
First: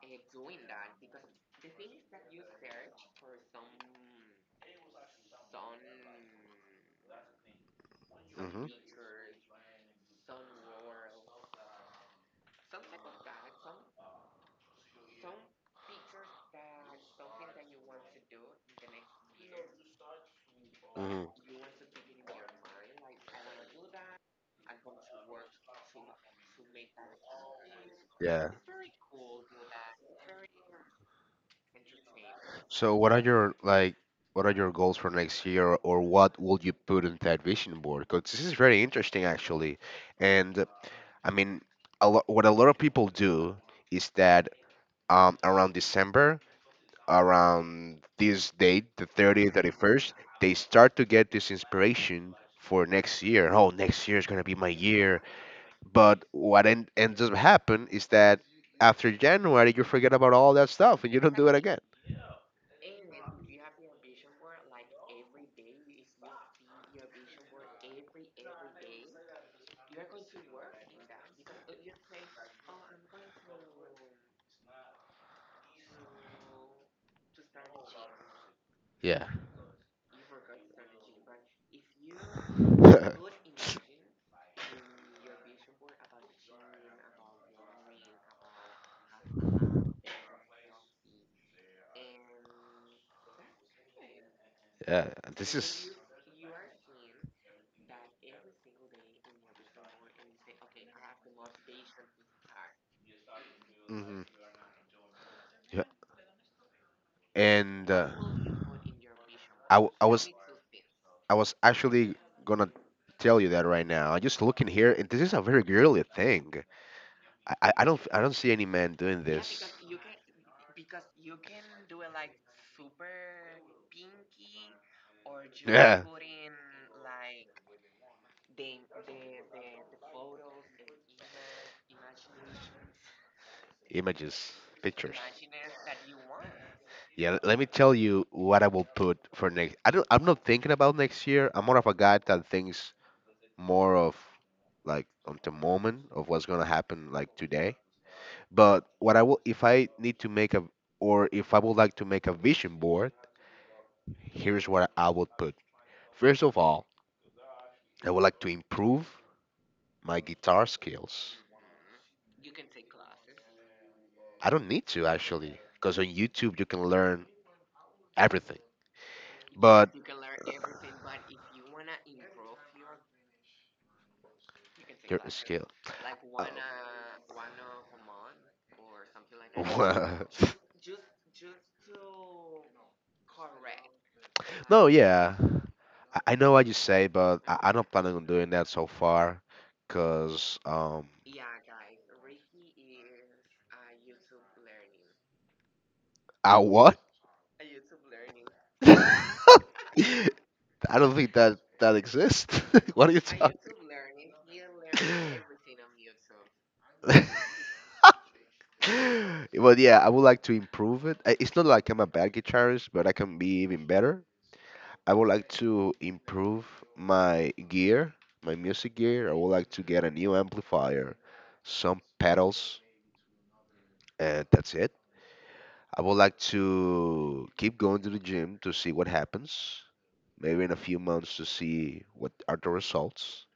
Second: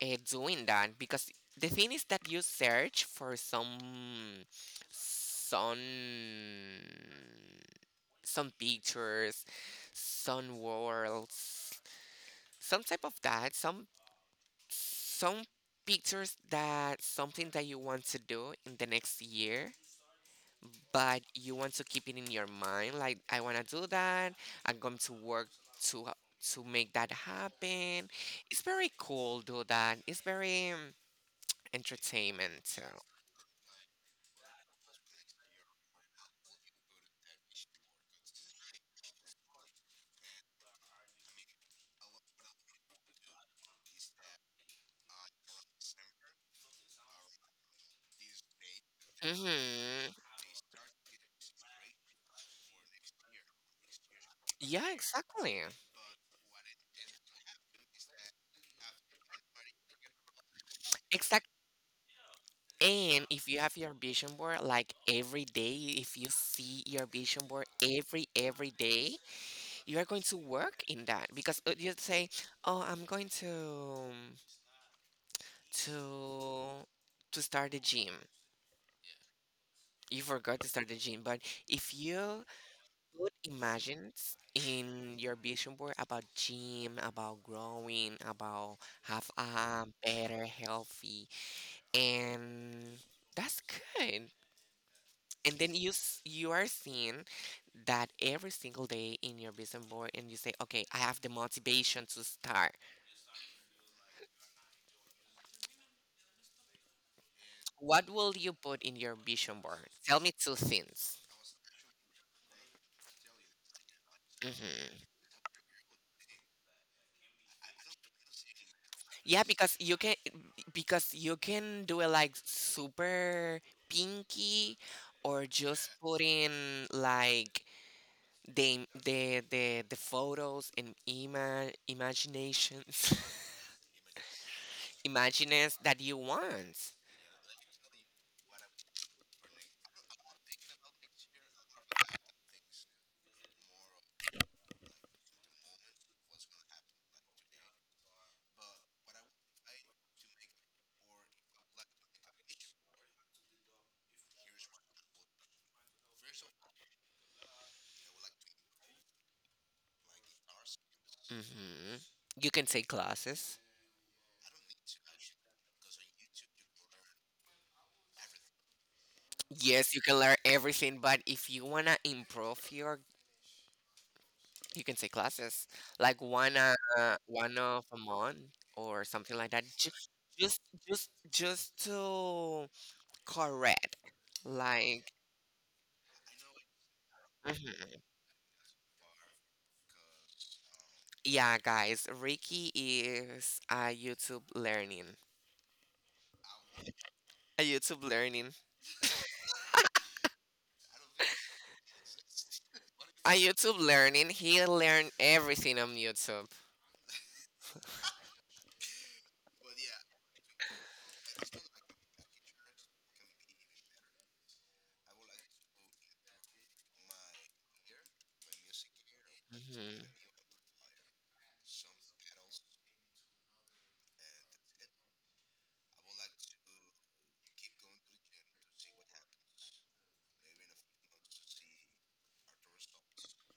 Speaker 2: and doing that because the thing is that you search for some some some pictures, some worlds, some type of that, some some pictures that something that you want to do in the next year, but
Speaker 1: mhm,
Speaker 2: you want to keep it in your mind like I want to do that. I'm going to work to to make that happen.
Speaker 1: yeah.
Speaker 2: It's very cool do that. It's very um, entertainment.
Speaker 1: So, what are your like, what are your goals for next year, or what will you put in that vision board? Because this is very interesting, actually. And uh, I mean, a lot, what a lot of people do is that, um, around December, around this date, the thirtieth,
Speaker 2: Mm-hmm.
Speaker 1: thirty-first, they start to get this inspiration for next year. Oh, next year is gonna be my
Speaker 2: Yeah,
Speaker 1: year.
Speaker 2: exactly.
Speaker 1: But what end, ends up happen is that after January, you forget about all that stuff and you don't
Speaker 2: Exact.
Speaker 1: do it again.
Speaker 2: And if you have your vision board like every day, if you see your vision board every every day, you are going to work in that because uh, you'd say, "Oh, I'm going to to to start a gym."
Speaker 1: Yeah.
Speaker 2: You forgot to start the gym, but if you put imagines in your vision board about gym, about growing, about have a better, healthy, and that's good.
Speaker 1: Yeah.
Speaker 2: And then you s- you are seeing that every single day in your vision board, and you say, "Okay, I have the motivation to start."
Speaker 1: Hmm. Yeah. And
Speaker 2: What
Speaker 1: uh,
Speaker 2: will you put in your vision
Speaker 1: I,
Speaker 2: board? Tell
Speaker 1: w-
Speaker 2: me two things.
Speaker 1: I was actually gonna tell you that right now. I'm just looking here,
Speaker 2: Hmm.
Speaker 1: and this is a very girly thing. I, I I don't, I don't see any man doing
Speaker 2: Yeah, because you can because you can do it like super pinky or just put in like the the the, the photos and ima- imaginations.
Speaker 1: images picture.
Speaker 2: Imagines that you want.
Speaker 1: Yeah, l- let me tell you what I will put for next. I don't. I'm not thinking about next year. I'm more of a guy that thinks more of like on the moment of what's gonna happen like today. But what I will, if I need to make a, or if I would like to make a vision board, here's what I would put. First of all, I would like to improve my guitar skills.
Speaker 2: Hmm. You can take classes.
Speaker 1: I don't need to actually, because on YouTube you can learn everything.
Speaker 2: Yes, you can learn everything, but if you wanna improve your you can say classes like one uh one of a month or something like that ju-
Speaker 1: Uh,
Speaker 2: just just just to correct
Speaker 1: oh
Speaker 2: like.
Speaker 1: yeah, I I know what you say, but I, I'm not
Speaker 2: Mhm.
Speaker 1: planning on doing that so far, cause um,
Speaker 2: Yeah guys, Ricky is a YouTube learning,
Speaker 1: I what?
Speaker 2: a YouTube learning,
Speaker 1: I don't think that that exists. What do
Speaker 2: a YouTube learning. He learned everything on YouTube.
Speaker 1: you? But yeah, I would like to improve it. I- It's not like I'm a bad guitarist, but I can be even better. I would like to improve my gear, my music gear. I would like to
Speaker 2: Mhm.
Speaker 1: get a new amplifier, some pedals, and that's it. I would like to keep going to the gym to see what happens. Maybe in a few months to see what are the results.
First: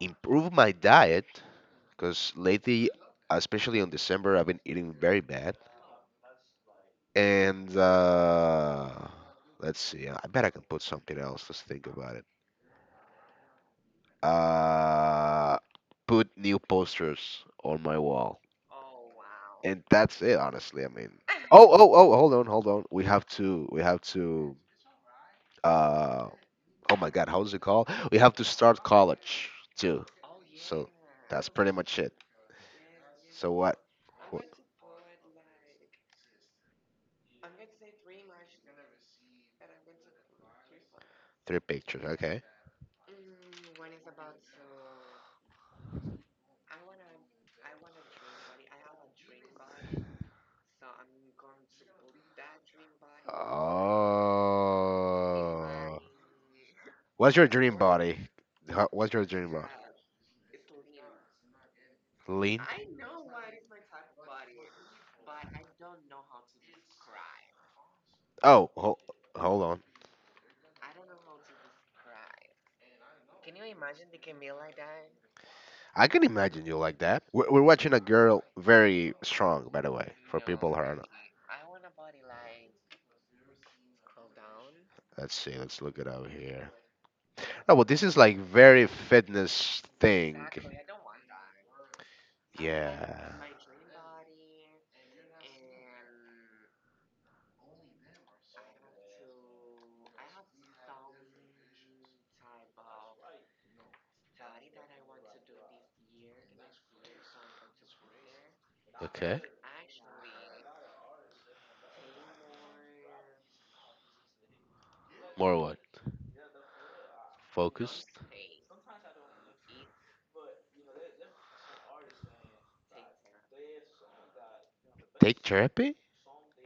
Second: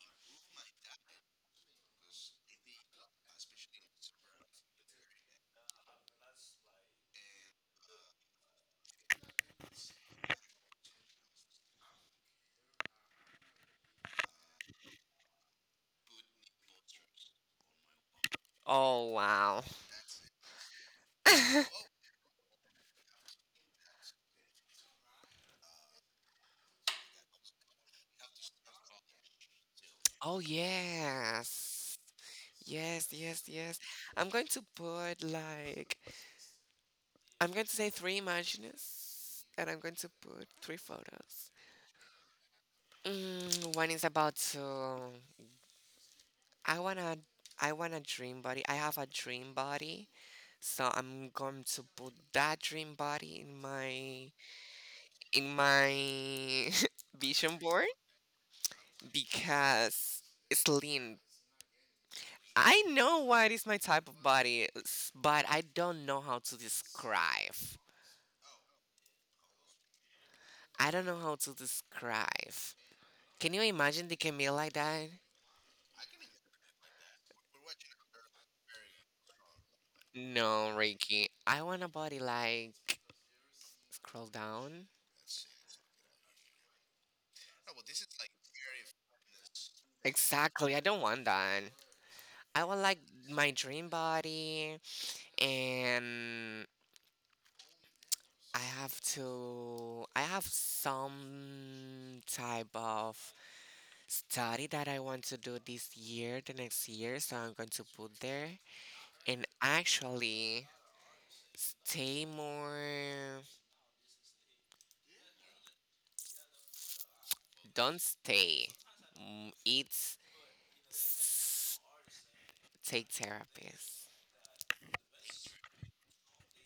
Speaker 1: Improve my diet, because lately, especially on December, I've been eating very bad. And uh, let's see. I bet I can put something else. Let's think about it. Uh, put new posters on my wall,
Speaker 2: Oh wow.
Speaker 1: and that's it. Honestly, I mean. Oh, oh, oh! Hold on, hold on. We have to. We have to. Uh, oh my God, how's it called? We have to start college too.
Speaker 2: Oh
Speaker 1: That's pretty
Speaker 2: yes.
Speaker 1: much it.
Speaker 2: Yes, yes,
Speaker 1: So what?
Speaker 2: yes. I'm going to put like I'm going to say three images, and I'm going to put three photos.
Speaker 1: Three pictures. Okay.
Speaker 2: Mm, one is about to. I wanna. I want a dream body. I have a dream body, so I'm going to put that dream body in my
Speaker 1: Oh.
Speaker 2: in my
Speaker 1: What's your
Speaker 2: vision
Speaker 1: dream
Speaker 2: board
Speaker 1: body? Ho- What's your dream
Speaker 2: because it's lean.
Speaker 1: Lean.
Speaker 2: I know what is my type of body, s- but I don't know how to describe.
Speaker 1: Oh, hold. Hold on.
Speaker 2: I don't know how to describe. Can you imagine the Camille like that?
Speaker 1: I can imagine you like that. We're, we're watching a girl very strong, by the way.
Speaker 2: No, Ricky. I want a body like scroll down.
Speaker 1: Let's see. Let's look it up here. No, but this is like very fitness thing.
Speaker 2: Exactly. I don't want that. I want
Speaker 1: Yeah.
Speaker 2: like my dream body, and I have to I have some type of study that I want to do this year, the next year, so I'm going to put there
Speaker 1: Okay.
Speaker 2: and actually stay more.
Speaker 1: More what?
Speaker 2: Don't stay. Mm, it's s- take therapist.
Speaker 1: Take therapy?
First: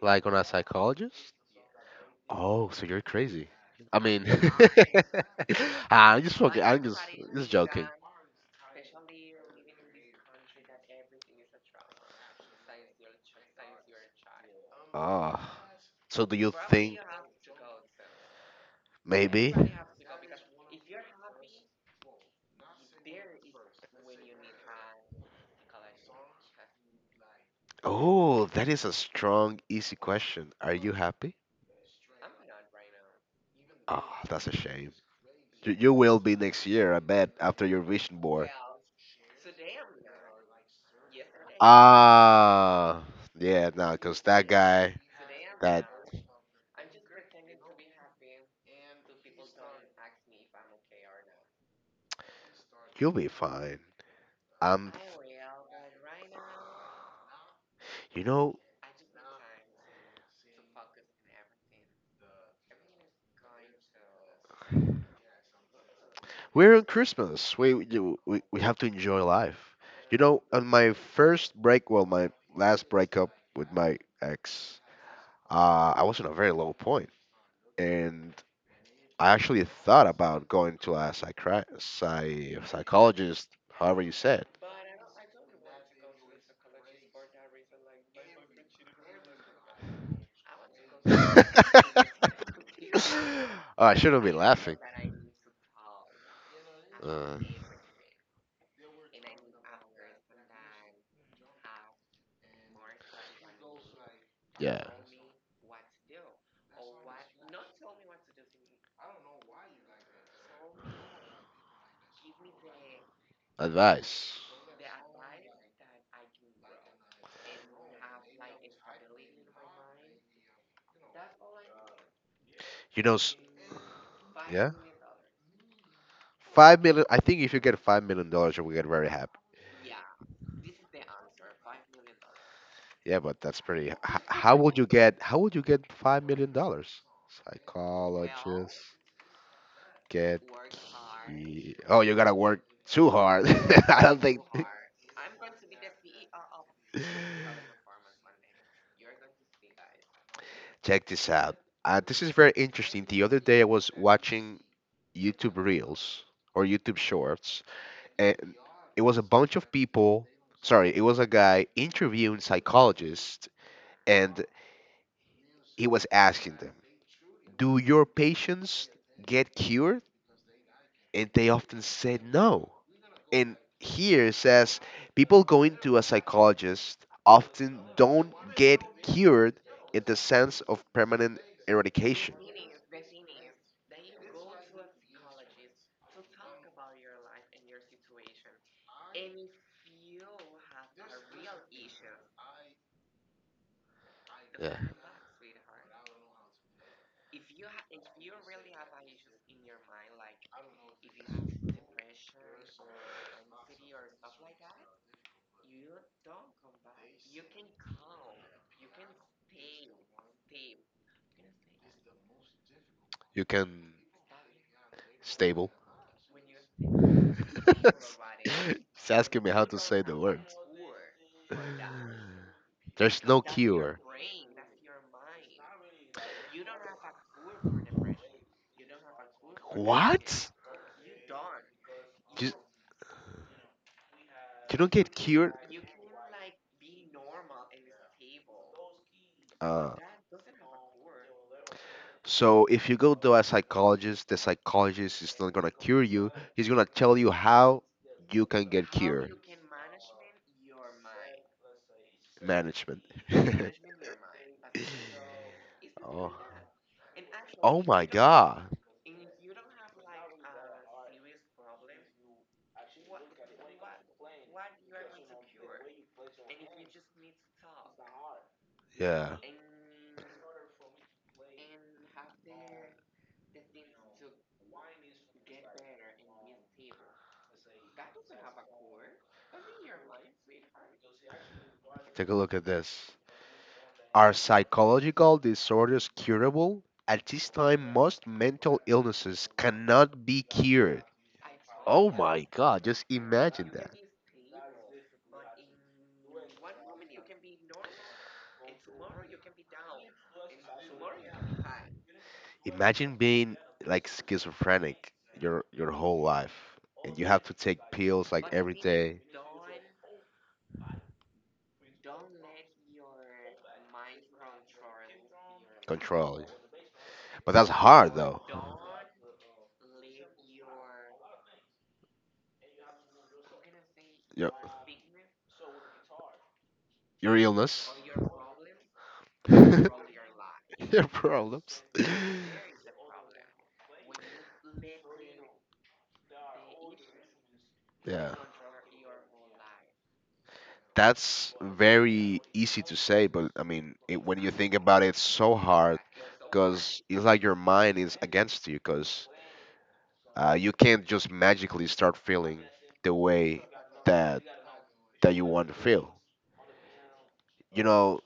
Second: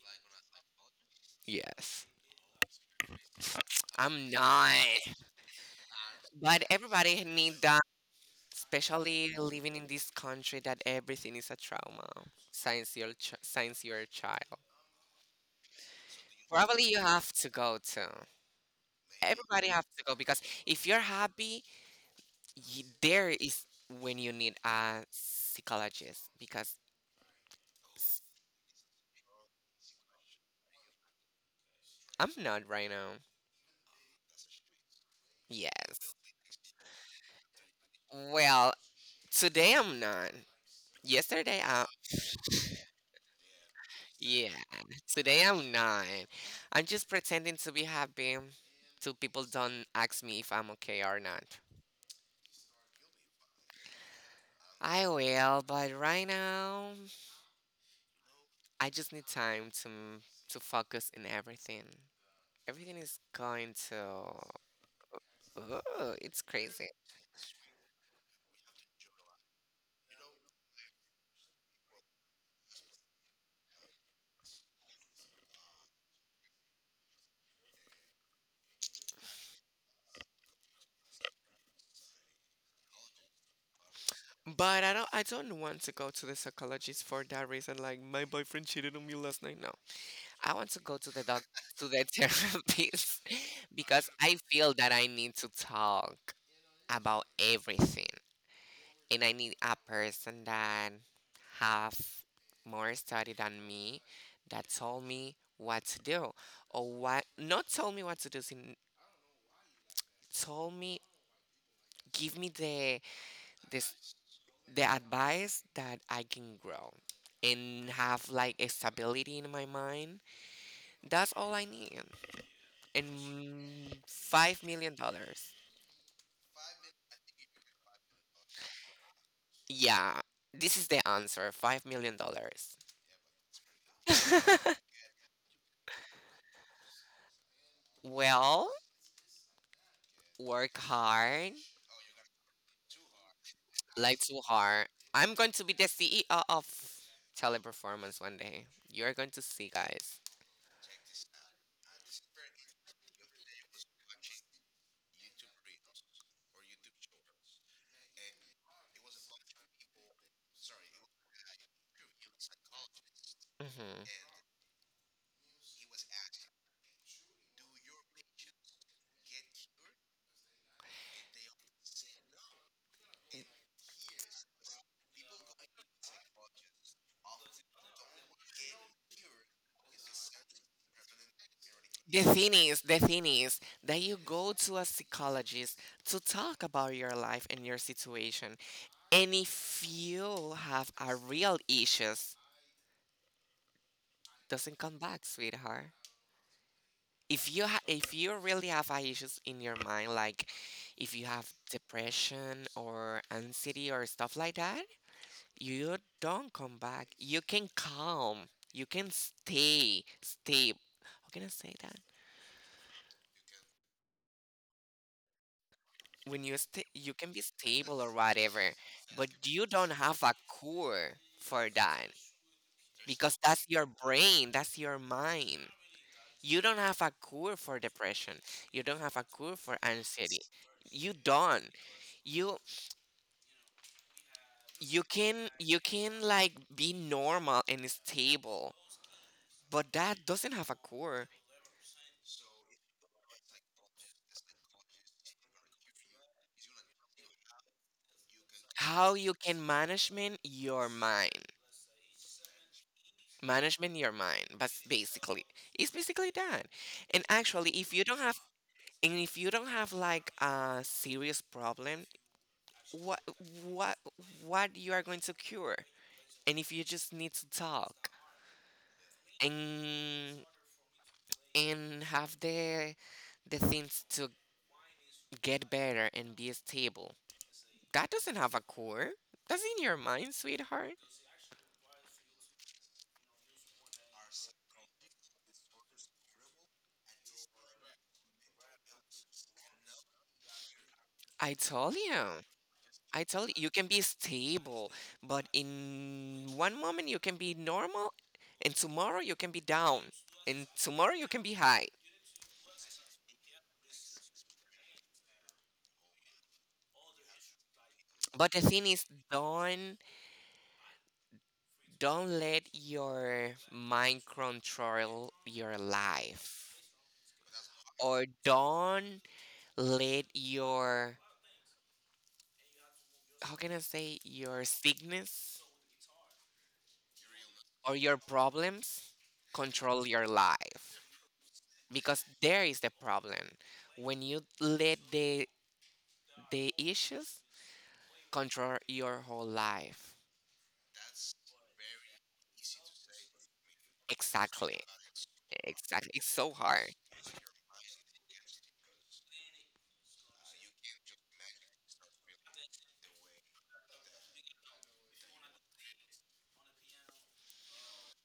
Speaker 1: Like on a psychologist?
Speaker 2: Yes.
Speaker 1: Oh, so you're crazy. I mean,
Speaker 2: I'm not.
Speaker 1: I just.
Speaker 2: But everybody need that, especially living in this country that everything is a trauma since your ch- since you're a child.
Speaker 1: Oh. So do you?
Speaker 2: Probably you have to go to.
Speaker 1: Ma-
Speaker 2: Everybody have to go because if you're happy, y there is when you need a psychologist because
Speaker 1: oh, that is a strong, easy question. Are you happy?
Speaker 2: I'm not right now.
Speaker 1: Oh, that's a shame. You, you
Speaker 2: Yes.
Speaker 1: will be next year, I bet, after your vision
Speaker 2: Well, today I'm not. Yesterday, I
Speaker 1: Ah, yeah, nah, because that
Speaker 2: yeah.
Speaker 1: guy,
Speaker 2: Today I'm nine. I'm just pretending to be happy so people don't ask me if I'm okay or not.
Speaker 1: you'll be fine. Um,
Speaker 2: I will, but right now
Speaker 1: you know,
Speaker 2: I just need time to to focus in everything. Everything is going to oh, it's
Speaker 1: we're on
Speaker 2: crazy.
Speaker 1: Christmas. We, we do- we we have to enjoy life. You know, on my first break, well, my last breakup with my ex, uh, I was in a very low point, and I actually thought about going to a psychri- psy- psychologist, however you said.
Speaker 2: But I don't I don't want to go to the psychologist for that reason like my boyfriend cheated on me last night. No. I want to go to the doc to the therapist
Speaker 1: I should
Speaker 2: because I feel that I need to talk about everything. And I need a person that have more study than me that told me what to do or what not told me what to do sin- told me give me the this
Speaker 1: advice.
Speaker 2: the advice that I can grow and have like a stability in my mind. That's all I need.
Speaker 1: You know, s-
Speaker 2: And five million dollars.
Speaker 1: five million. I think if you get five million dollars, you will get very happy.
Speaker 2: Yeah, this is the answer. Five million dollars.
Speaker 1: Yeah, but that's pretty. H- how would you get? How would you get five million dollars? Psychology
Speaker 2: Well,
Speaker 1: get.
Speaker 2: work hard,
Speaker 1: Too hard.
Speaker 2: like too hard. I'm going to be the C E O of Teleperformance one day. You're going to see, guys.
Speaker 1: Check this out. Uh, this is very interesting. The other day I was watching YouTube Reels or YouTube Shorts, and it was a bunch of people. Sorry, it was a guy interviewing psychologists,
Speaker 2: Mhm.
Speaker 1: and he was asking them, do your patients get cured? And they often said no. And here it says people going to a psychologist often don't get cured in the sense of permanent
Speaker 2: The
Speaker 1: eradication.
Speaker 2: thing is, the thing is that you go to a psychologist to talk about your life and your situation. And if you have a real issues, doesn't come back, sweetheart. If you ha- if you really have a issues in your mind, like if you have depression or anxiety or stuff like that, you don't come back. You can come. You can stay. Stay. How can I say that?
Speaker 1: You can stable.
Speaker 2: When you stay, you can be stable or whatever,
Speaker 1: It's
Speaker 2: but
Speaker 1: asking me how
Speaker 2: you don't have a cure for that
Speaker 1: there's
Speaker 2: because that's your brain. That's your mind. You don't have a cure for depression. You don't have a cure for anxiety.
Speaker 1: nuts. You
Speaker 2: You don't. You
Speaker 1: don't
Speaker 2: you
Speaker 1: get
Speaker 2: can
Speaker 1: cured.
Speaker 2: you can like be normal and stable,
Speaker 1: Uh,
Speaker 2: but that doesn't have a cure.
Speaker 1: so if you go to a psychologist, the psychologist is not gonna cure you. He's gonna tell you how
Speaker 2: How you can management your mind,
Speaker 1: management.
Speaker 2: management your mind, but basically it's basically that. And actually, if you don't have and if you don't have like a serious problem, what what what you are going to cure. And if you just need to talk
Speaker 1: Yeah,
Speaker 2: and and have the the things to get better and be stable, that doesn't have a cure. That's in your mind, sweetheart.
Speaker 1: take a look at this. Are psychological disorders curable? At this time, most mental illnesses cannot be cured.
Speaker 2: I told you.
Speaker 1: My God, just
Speaker 2: I tell you,
Speaker 1: imagine
Speaker 2: you can be stable, but in one moment you can be normal, and tomorrow you can be down, and tomorrow you can be high.
Speaker 1: imagine being like schizophrenic your your whole life, and you have to take pills like
Speaker 2: But the thing is, don't don't let your mind control your
Speaker 1: control.
Speaker 2: life,
Speaker 1: But that's hard.
Speaker 2: or don't let your how can I say
Speaker 1: Your
Speaker 2: your sickness
Speaker 1: your illness,
Speaker 2: or your problems control your life
Speaker 1: your problems.
Speaker 2: because there is the problem when you let the the issues control your whole life.
Speaker 1: That's very easy to say, but I mean, it, when you think
Speaker 2: Exactly.
Speaker 1: about it, it's so hard
Speaker 2: Exactly. It's so hard.
Speaker 1: because it's like your mind is against you because Uh, you can't just magically start feeling the way that that you want to feel. You know,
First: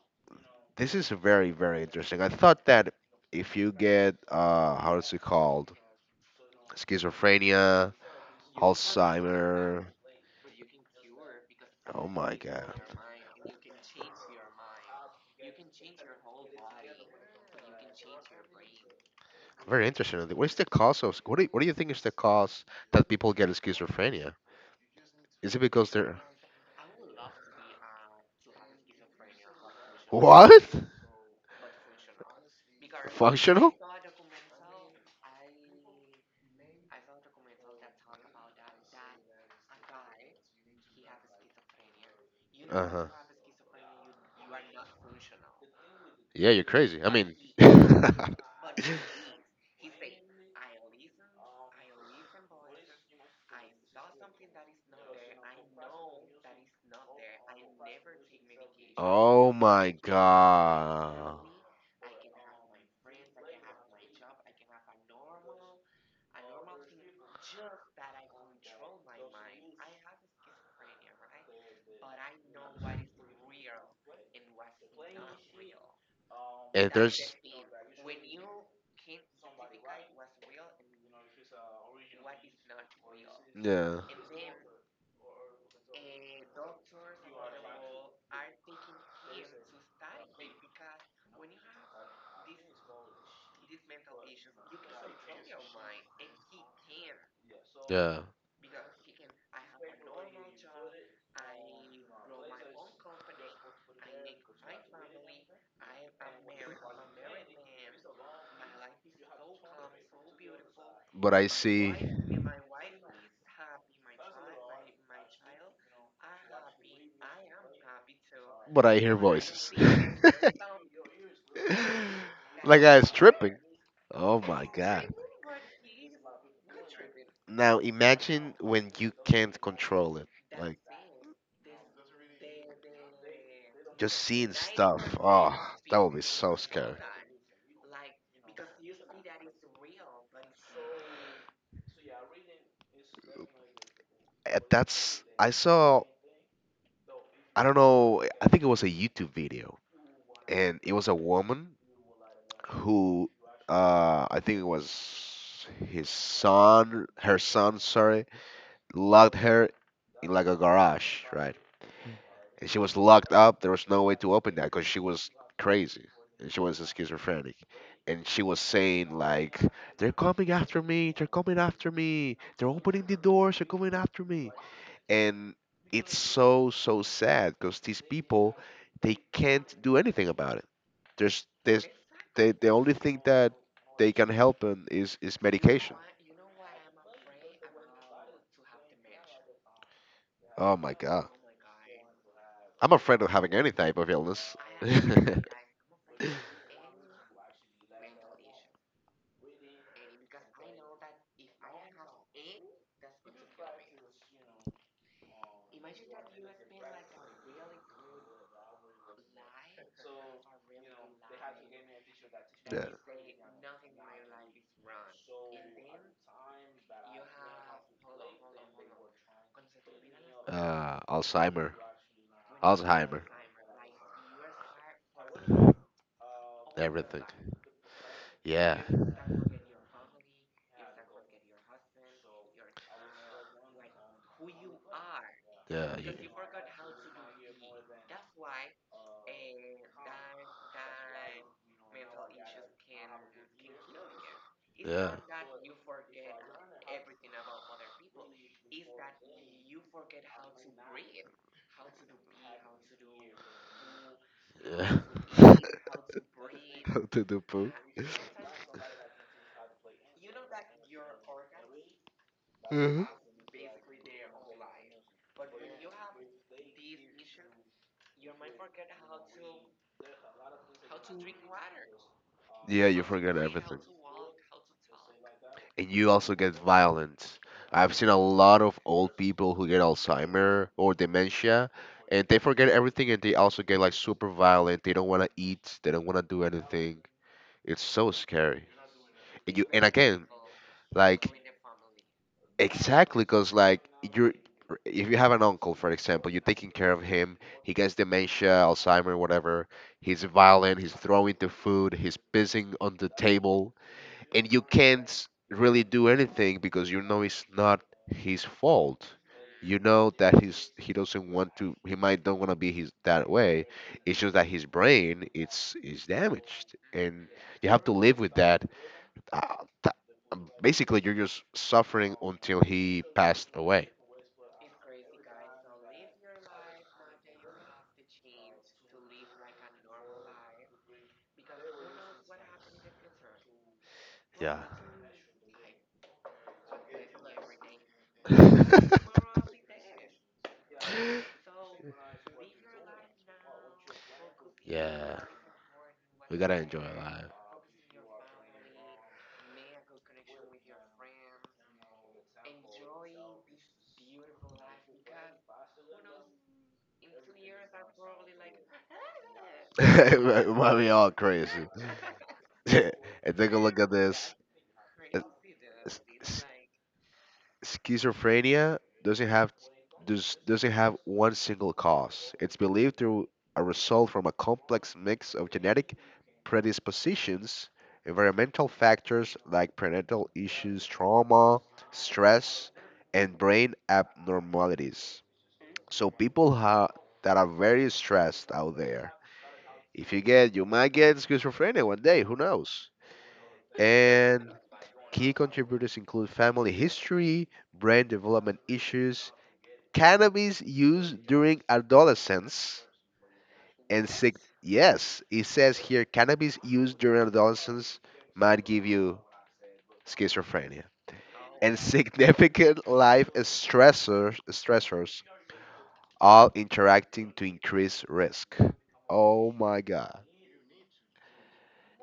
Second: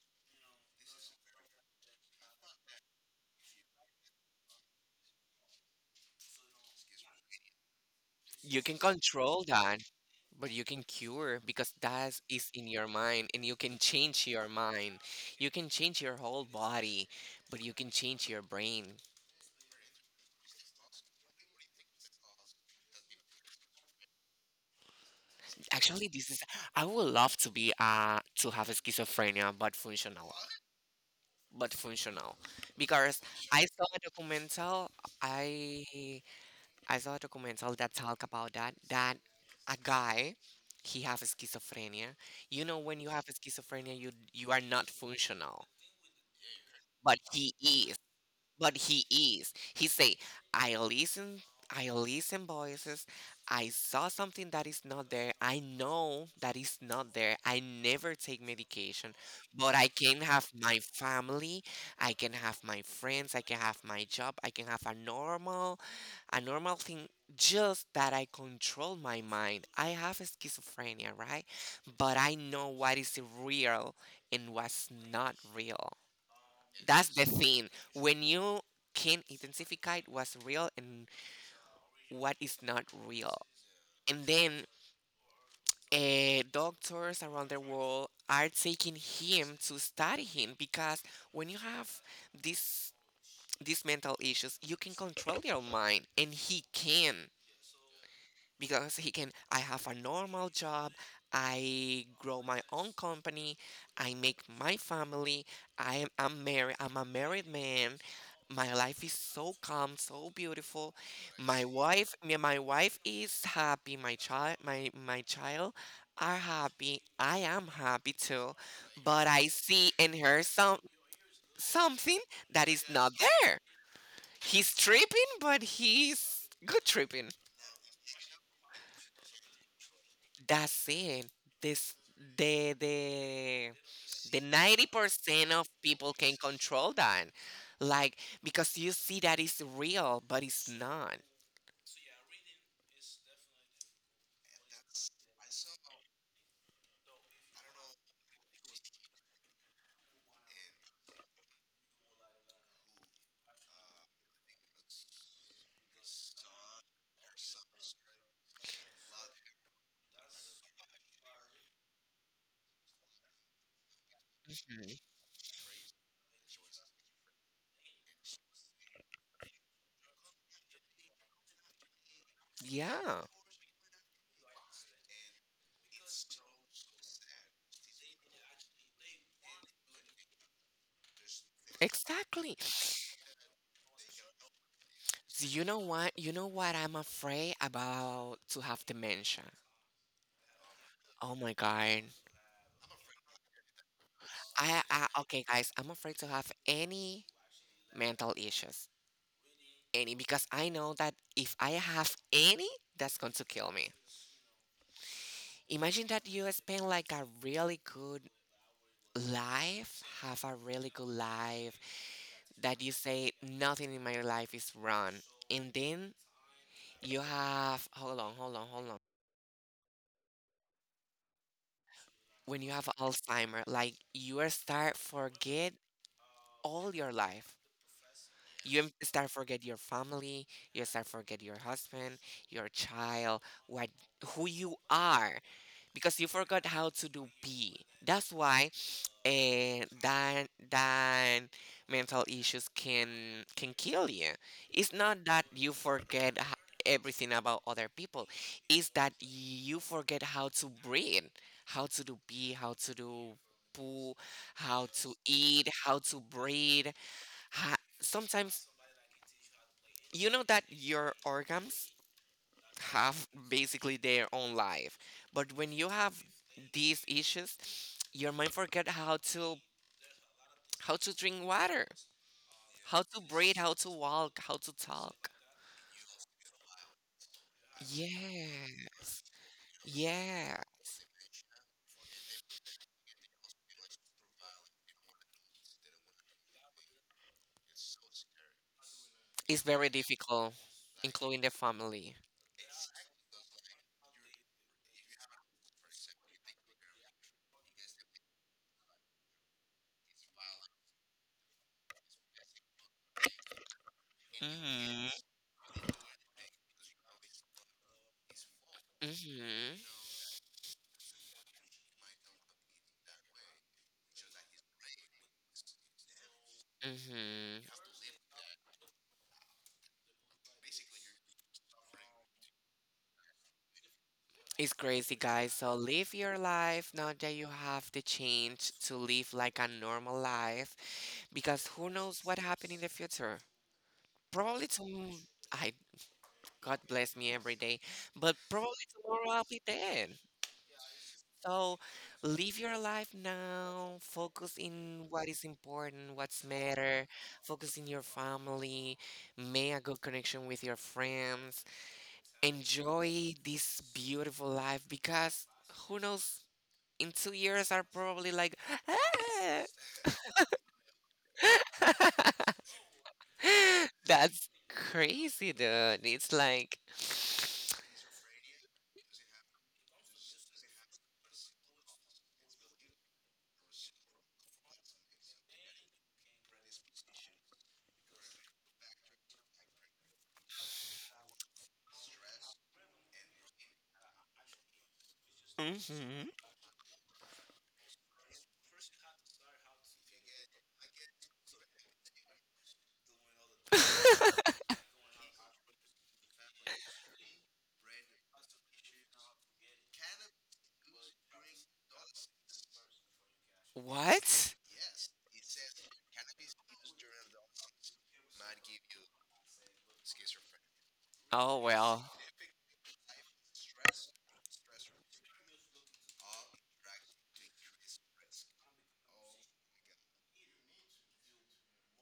Speaker 1: this is very very interesting. I thought that if you get uh, how is it called, schizophrenia,
Speaker 2: You can control that,
Speaker 1: Alzheimer.
Speaker 2: but you can cure because
Speaker 1: Oh
Speaker 2: that
Speaker 1: my,
Speaker 2: is in your mind and you can change your mind. You can change your whole body, but you can change your brain.
Speaker 1: very interesting. What is the cause of? What do you, what do you think is the cause that people get schizophrenia? Is it because
Speaker 2: Actually,
Speaker 1: they're?
Speaker 2: this is I would love to be uh to have schizophrenia but functional. But functional. Because I saw a documental I I saw a documentary that talk about that that a guy he have schizophrenia. You know when you have schizophrenia you you are not functional,
Speaker 1: Yeah, you're crazy.
Speaker 2: but
Speaker 1: and
Speaker 2: he is. But he is. He say, I listen, I listen voices. I saw something that is not there. I know that is not there. I never take medication, but I can have my family. I can have my friends. I can have my job. I can have a normal, a normal thing. Just that I control my mind. I have schizophrenia, right? But I know what is real and what's not real. That's the thing. When you can identify what's real and what is not real. And then uh, doctors around the world are taking him to study him because when you have this these mental issues, you can control your mind and he can. Because he can, I have a normal job, I grow my own company, I make my family, i am I'm married, I'm a married man, my life is so calm, so beautiful.
Speaker 1: but I
Speaker 2: My wife me- my wife is happy, my child, my my child are happy, I am happy too,
Speaker 1: but I hear
Speaker 2: but I see in her some something that is not
Speaker 1: tripping.
Speaker 2: there.
Speaker 1: Oh my
Speaker 2: He's tripping, but he's good tripping.
Speaker 1: Now imagine when you can't control it.
Speaker 2: That's it. This the the
Speaker 1: Just
Speaker 2: the
Speaker 1: see,
Speaker 2: ninety percent of people can control that, like because you see that it's real, but it's not.
Speaker 1: uh, that's I saw. I don't know. I think it was a YouTube video, and it was a woman who, uh, I think it was his son, her son, sorry, locked her in like a garage, right? And she was locked up. There was no way to open that because she
Speaker 2: Mhm.
Speaker 1: was crazy and she was schizophrenic. And she was saying like, "They're coming after me! They're coming after me! They're opening the
Speaker 2: Yeah,
Speaker 1: doors! They're coming after me!" And it's so so sad because these people, they can't do anything about it. There's they, they,
Speaker 2: exactly.
Speaker 1: the only thing that they can help them is is
Speaker 2: Do you know
Speaker 1: medication.
Speaker 2: what? You know what I'm afraid about? To have dementia. Oh my god.
Speaker 1: Afraid of having any type of illness.
Speaker 2: I, I okay, guys. I'm afraid to have any mental issues, any, because I know that if I have any, that's going to kill me. Imagine that you spend like a really good life, have a really good life, that you say nothing in my life is wrong. And then you have, hold on, hold on, hold on. When you have Alzheimer, like you are start forget all your life. You em- start forget your family, you start forget your husband, your child, what who you are, because you forgot how to do be. That's why eh, that that mental issues can can kill you. It's not that you forget h- everything about other people. It's that you forget how to breathe, how to do pee, how to do poo, how to eat, how to breathe.
Speaker 1: How to do po-.
Speaker 2: Ha- sometimes you know that your organs have basically their own life, but when you have these issues your mind forget how to how to drink water, how to breathe, how to walk, how to talk.
Speaker 1: And you also get violent. I've seen a lot of old
Speaker 2: Yes,
Speaker 1: people who get
Speaker 2: yes.
Speaker 1: Alzheimer or dementia, and they forget everything, and they also get like super violent. They don't want to eat. They don't want to do anything. It's so scary.
Speaker 2: It's very difficult,
Speaker 1: Like,
Speaker 2: including the family.
Speaker 1: exactly, cause like. R- if you have an uncle, for example, you're taking care of him, he gets dementia, Alzheimer, whatever, he's violent, he's throwing the food, he's pissing on the table, and you
Speaker 2: Hmm.
Speaker 1: can't really do anything because you know it's not his fault.
Speaker 2: Hmm.
Speaker 1: You know that he's he doesn't want to. He might don't want to be his that way. It's just that his brain it's is damaged, and
Speaker 2: Hmm.
Speaker 1: you have to live with that. Uh, th- Basically, you're just suffering until he passed away.
Speaker 2: It's crazy, guys. So live your life now that you have the change to live like a normal life because who knows what happened in the future? Probably tomorrow. I, God bless me every day, but probably tomorrow I'll be dead. So live your life now. Focus in what is important, what's matter. Focus in your family. Make a good connection with your friends. Enjoy this beautiful life because who knows? In two years, are probably like.
Speaker 1: It might be all crazy.
Speaker 2: "Ah."
Speaker 1: And then the the
Speaker 2: That's crazy, dude. It's like,
Speaker 1: schizophrenia doesn't have. Does, doesn't have one single cause. It's believed through a result from a complex mix of genetic predispositions, environmental factors like parental issues, trauma, stress, and brain abnormalities. So
Speaker 2: mhm.
Speaker 1: people ha- that are very stressed out there, if you get, you might get schizophrenia one day. Who knows? And key contributors include family history, brain development issues, cannabis use during adolescence, and sig-
Speaker 2: What?
Speaker 1: yes, it says here cannabis use during adolescence might give you schizophrenia.
Speaker 2: Oh
Speaker 1: And
Speaker 2: well,
Speaker 1: significant life stressors, stressors all interacting to increase risk. Oh my god.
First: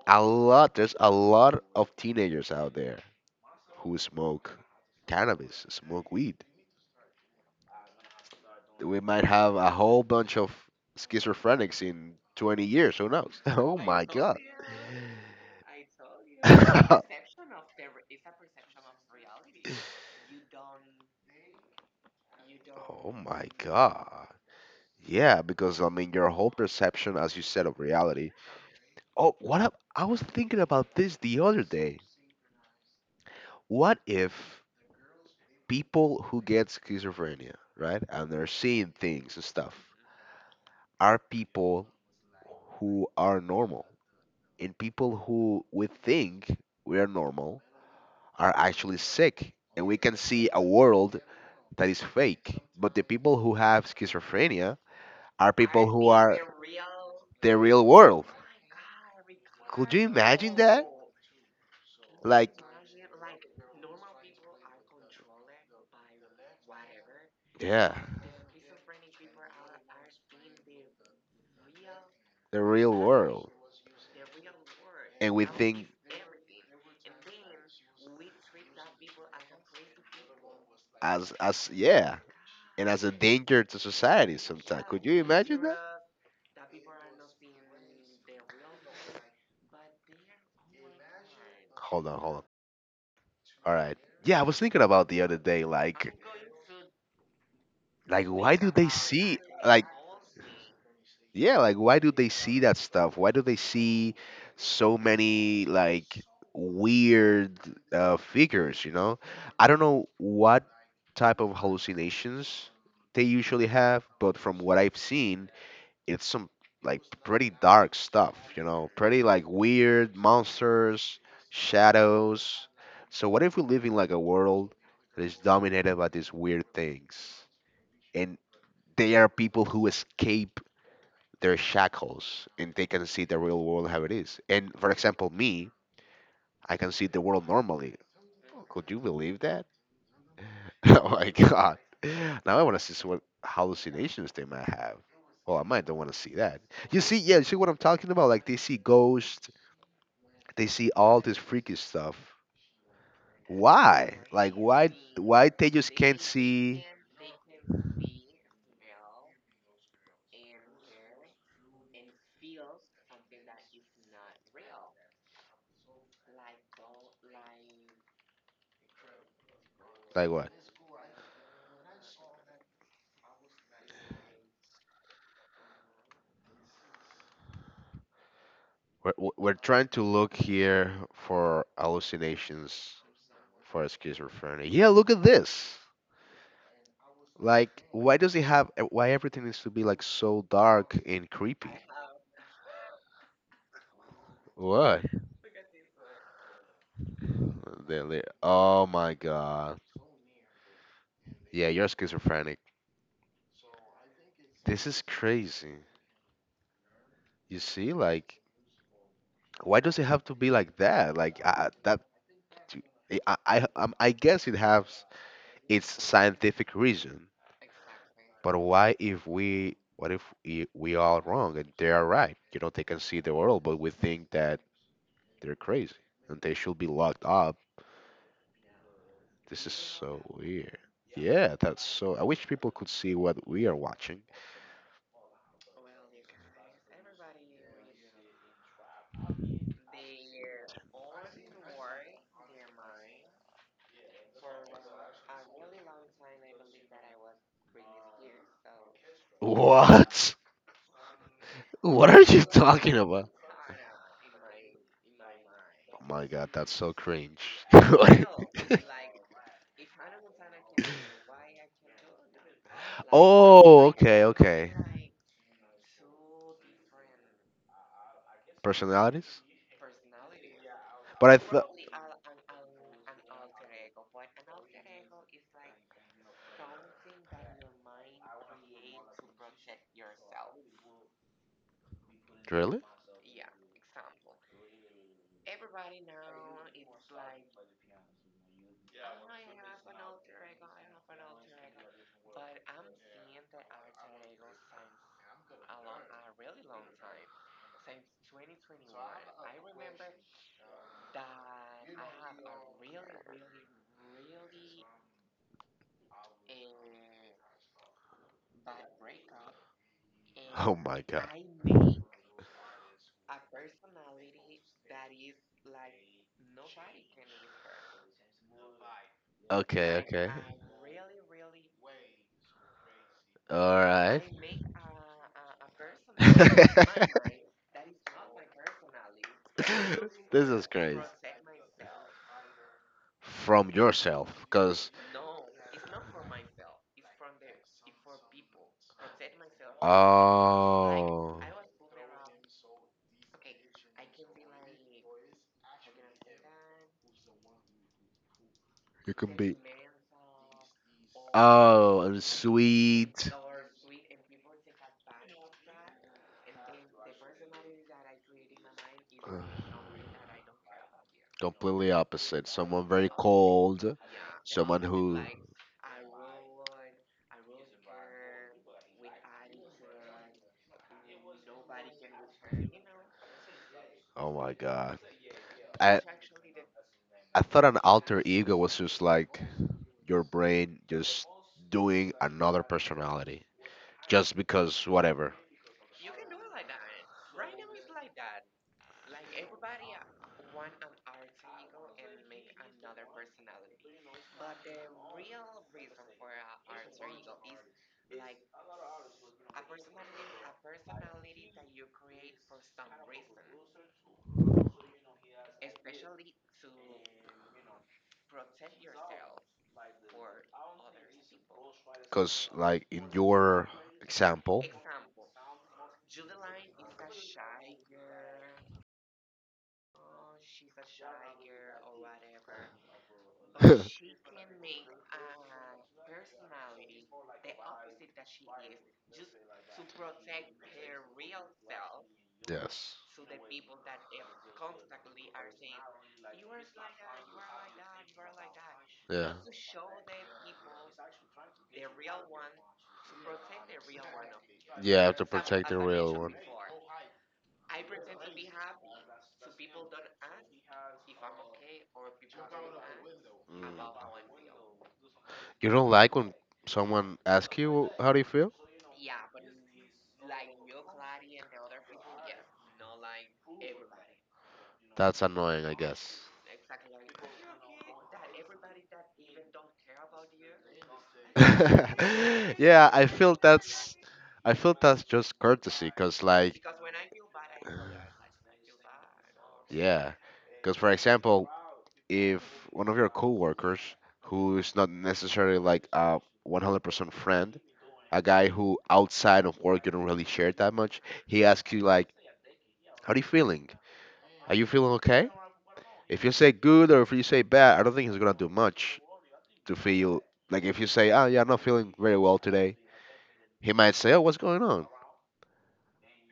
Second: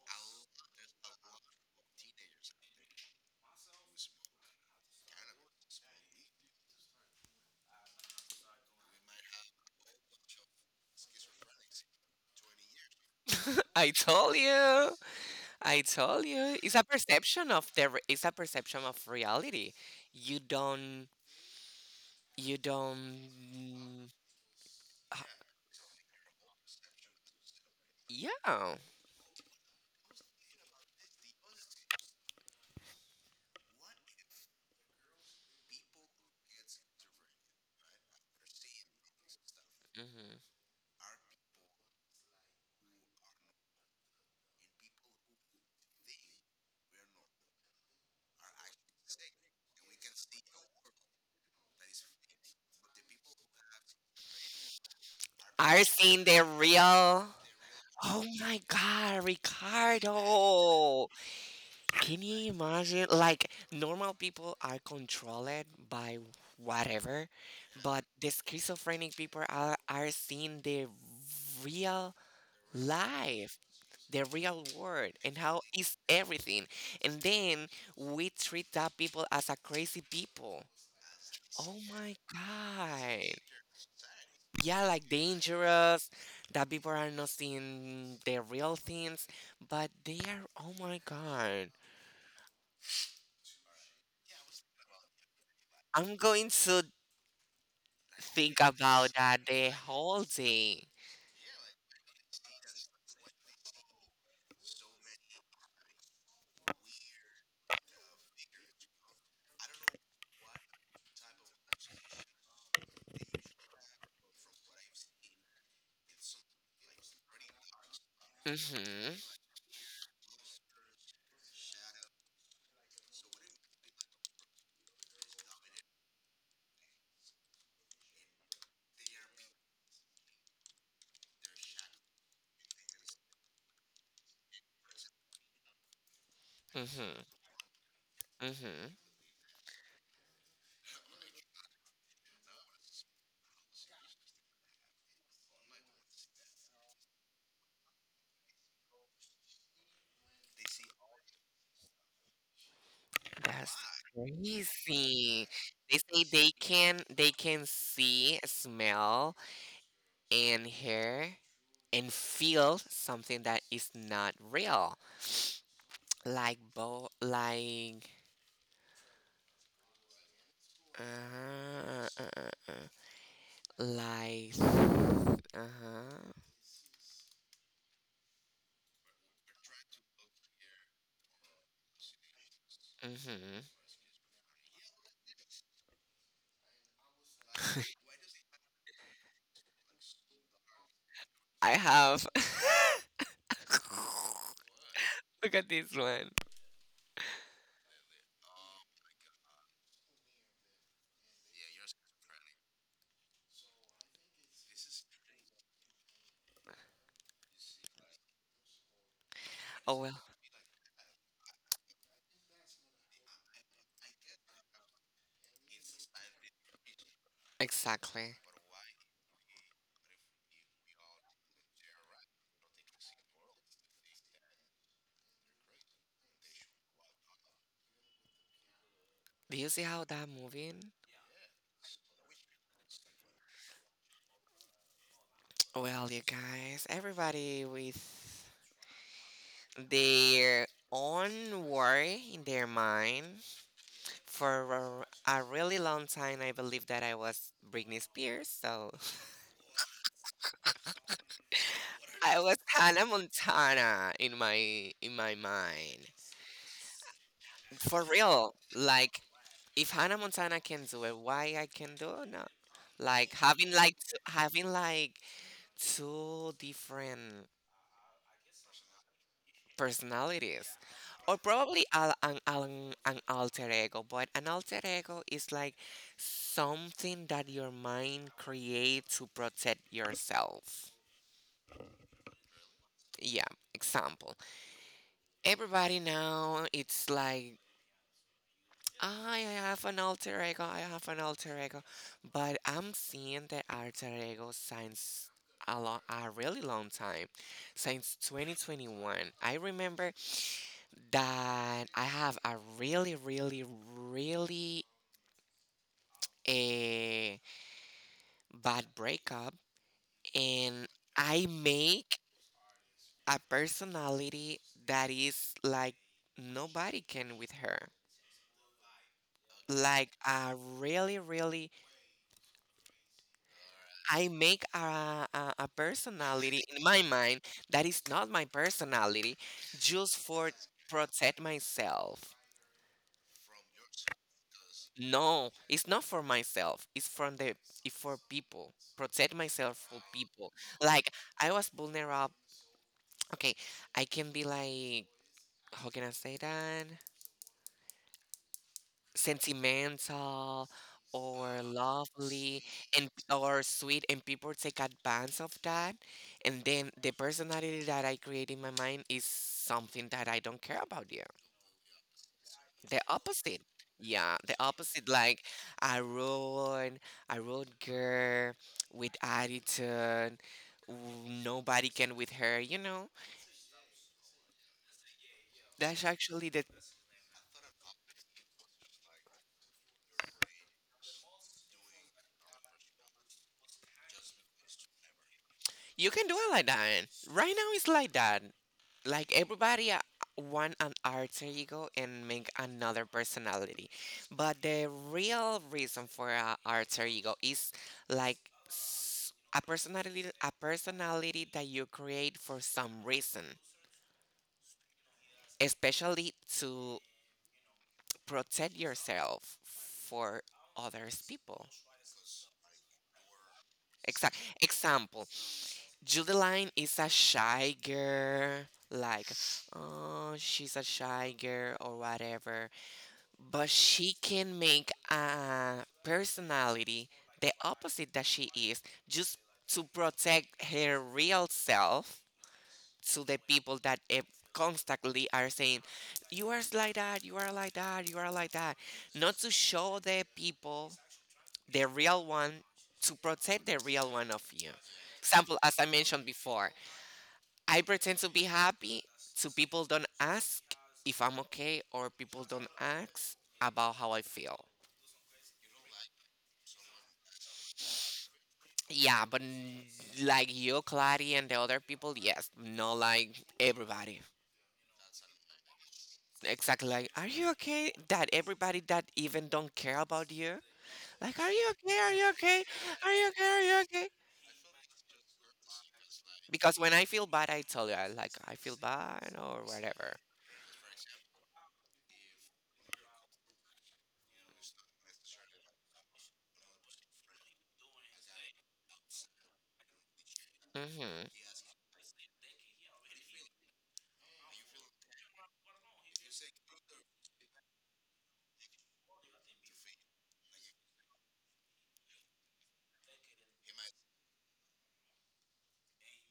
Speaker 1: a lot there's a lot of teenagers out there who smoke cannabis, smoke weed. We might have a whole bunch of schizophrenics in twenty years. Who knows? Oh
Speaker 2: I told you. I told you. It's a perception of the. re- It's a perception of reality. You don't. You don't.
Speaker 1: god.
Speaker 2: uh,
Speaker 1: Yeah, because I mean your whole perception, as you said, of reality.
Speaker 2: yeah.
Speaker 1: Oh, what ab- I was thinking about this the other. What if people who get schizophrenia, right, and they're seeing things and stuff,
Speaker 2: Hmm.
Speaker 1: are people who are normal, and people who we think we are normal are actually sick, and we can see a world that is fake, but the people who have schizophrenia are pe-
Speaker 2: Are seeing the real.
Speaker 1: the real
Speaker 2: Oh
Speaker 1: world,
Speaker 2: my God, Ricardo! Can you
Speaker 1: like.
Speaker 2: imagine? Like, normal people are controlled by whatever,
Speaker 1: Yeah,
Speaker 2: but the schizophrenic people are, are seeing the real
Speaker 1: the real world.
Speaker 2: life, the real world, and how
Speaker 1: And
Speaker 2: is everything. And then we treat that people as a crazy people.
Speaker 1: as as
Speaker 2: Oh my
Speaker 1: yeah, and as a
Speaker 2: God.
Speaker 1: danger to societies.
Speaker 2: Yeah, like dangerous, that people are not seeing the real things, but they are, oh my God.
Speaker 1: Hold on, hold on, all right. Yeah, I was thinking about the other day, like
Speaker 2: I'm going to
Speaker 1: like
Speaker 2: think about that the whole day.
Speaker 1: yeah, like why do they see that stuff? Why do they see so many like weird, uh, figures? you know I don't know what type of hallucinations they usually have, but from what I've seen, it's some like pretty dark stuff you know
Speaker 2: Mhm,
Speaker 1: pretty like weird monsters, shadows. So what if we live in like a world that is dominated by these weird things, and they are people who escape their shackles and they can see the real world how it is? And for example, me, I can see the
Speaker 2: mhm,
Speaker 1: world normally. Could
Speaker 2: mhm.
Speaker 1: you believe that? Oh my god. Now I want to see so what hallucinations they might have. Well, I might don't want to see that. You see, yeah, you see what I'm talking about? Like they see ghosts, they see all this freaky stuff.
Speaker 2: That's
Speaker 1: Why?
Speaker 2: crazy.
Speaker 1: Why they just
Speaker 2: They say they
Speaker 1: see,
Speaker 2: can they can see, smell, and hear and feel something that is not real, like bo like
Speaker 1: like, what?
Speaker 2: uh, uh, uh, uh, like uh huh.
Speaker 1: We're, we're we're trying to look here for hallucinations
Speaker 2: Mhm.
Speaker 1: for schizophrenia. Yeah, look at this. Like, why does it have? uh, Why everything needs to be like so dark and creepy?
Speaker 2: I have.
Speaker 1: Why?
Speaker 2: Look at this one.
Speaker 1: They- they- Oh my god. Yeah, you're schizophrenic. This is crazy. You see, like, why
Speaker 2: Oh,
Speaker 1: does it
Speaker 2: well,
Speaker 1: have to be like that? Like, I, I- that. I I I um, I guess it has its scientific reason,
Speaker 2: exactly.
Speaker 1: but why if we what if we, we are wrong and they are right? You know, they can see the world, but we think that they're crazy and they should be locked up.
Speaker 2: Do you see how
Speaker 1: So
Speaker 2: that
Speaker 1: weird.
Speaker 2: moving?
Speaker 1: Yeah, that's so. I wish people could see what we are watching.
Speaker 2: Well, you guys, everybody with their own worry in their mind. For a, a really long time, I believed that I was Britney Spears, so
Speaker 1: What? What are
Speaker 2: I
Speaker 1: you
Speaker 2: was
Speaker 1: talking
Speaker 2: Hannah
Speaker 1: about?
Speaker 2: Montana in my in my
Speaker 1: Oh
Speaker 2: mind.
Speaker 1: my god, that's so cringe.
Speaker 2: For real, like if Hannah Montana can do it, why I can do it? No, like having like t- having like two different
Speaker 1: Personalities?
Speaker 2: personalities, or
Speaker 1: But
Speaker 2: probably al- an, an, an alter ego, but an alter ego is like something that your mind creates to protect yourself. Yeah, example, everybody now it's like I have an alter ego, i have an alter ego but I'm seeing the alter ego since a, lo- a really long time, since twenty twenty-one. I remember that I have a really, really, really a bad breakup, and
Speaker 1: my god.
Speaker 2: I make a personality that is like nobody can with her. Like a really, really,
Speaker 1: All right.
Speaker 2: I make a, a a personality in my mind that is not my personality, just
Speaker 1: This
Speaker 2: for
Speaker 1: is.
Speaker 2: protect myself.
Speaker 1: From yourself. 'Cause-
Speaker 2: No, it's not for myself. It's from the it's for people. Protect myself for people. Like
Speaker 1: oh,
Speaker 2: I was vulnerable. Okay, I can be like how can I say that? Sentimental or lovely and
Speaker 1: sweet.
Speaker 2: or sweet, and people take advantage of that, and then the personality that I create in my mind is something that I don't care about you.
Speaker 1: Completely up
Speaker 2: The opposite.
Speaker 1: old.
Speaker 2: Yeah, the opposite. Like I run, I run girl with attitude. w- Nobody can with her. You know,
Speaker 1: Oh my god.
Speaker 2: that's actually the
Speaker 1: I thought an alter ego was just like your brain just doing another personality. Just because whatever.
Speaker 2: you can do it like that. Right now, it's like that. Like everybody uh, want an alter ego and make another personality, but the real reason for an alter ego is like s- a personality, a personality that you create for some reason, especially to protect yourself for others people. Exact
Speaker 1: Sample.
Speaker 2: Example. Judeline is a shy girl, like oh she's a shy girl or whatever. But she can make a personality the opposite that she is, just to protect her real self
Speaker 1: Yes.
Speaker 2: to the people that eh, constantly are saying, you are like that, you are like that, you are like that. Not to show the people the real one, to protect the real one of you. Example, as I mentioned before, I pretend to be happy, so people don't ask if I'm okay, or people don't ask about how I feel.
Speaker 1: You don't like when someone asks you how do you feel?
Speaker 2: Yeah, but n- like you, Clary, and the other people, yes, not like everybody.
Speaker 1: That's annoying, I guess.
Speaker 2: Exactly. Like, are you okay? That everybody that even don't care about you. Like, are you okay? Are you okay?
Speaker 1: Yeah, I
Speaker 2: Are you
Speaker 1: feel
Speaker 2: okay? Are you
Speaker 1: that's
Speaker 2: okay?
Speaker 1: I feel that's just courtesy, cuz like.
Speaker 2: Because when I feel bad, I tell you, I like, I feel bad or
Speaker 1: Yeah,
Speaker 2: whatever.
Speaker 1: cuz for example, if one of your coworkers who is not necessarily like a 100% friend, a guy who outside of work you don't really share that much,
Speaker 2: Hmm.
Speaker 1: he asks you like, "How are you feeling? Are you feeling okay?" If you say good or if you say bad, I don't think he's going to do much to feel. Like, if you say, "Oh, yeah, I'm not feeling very well too," he might say, "Oh, what's going on?"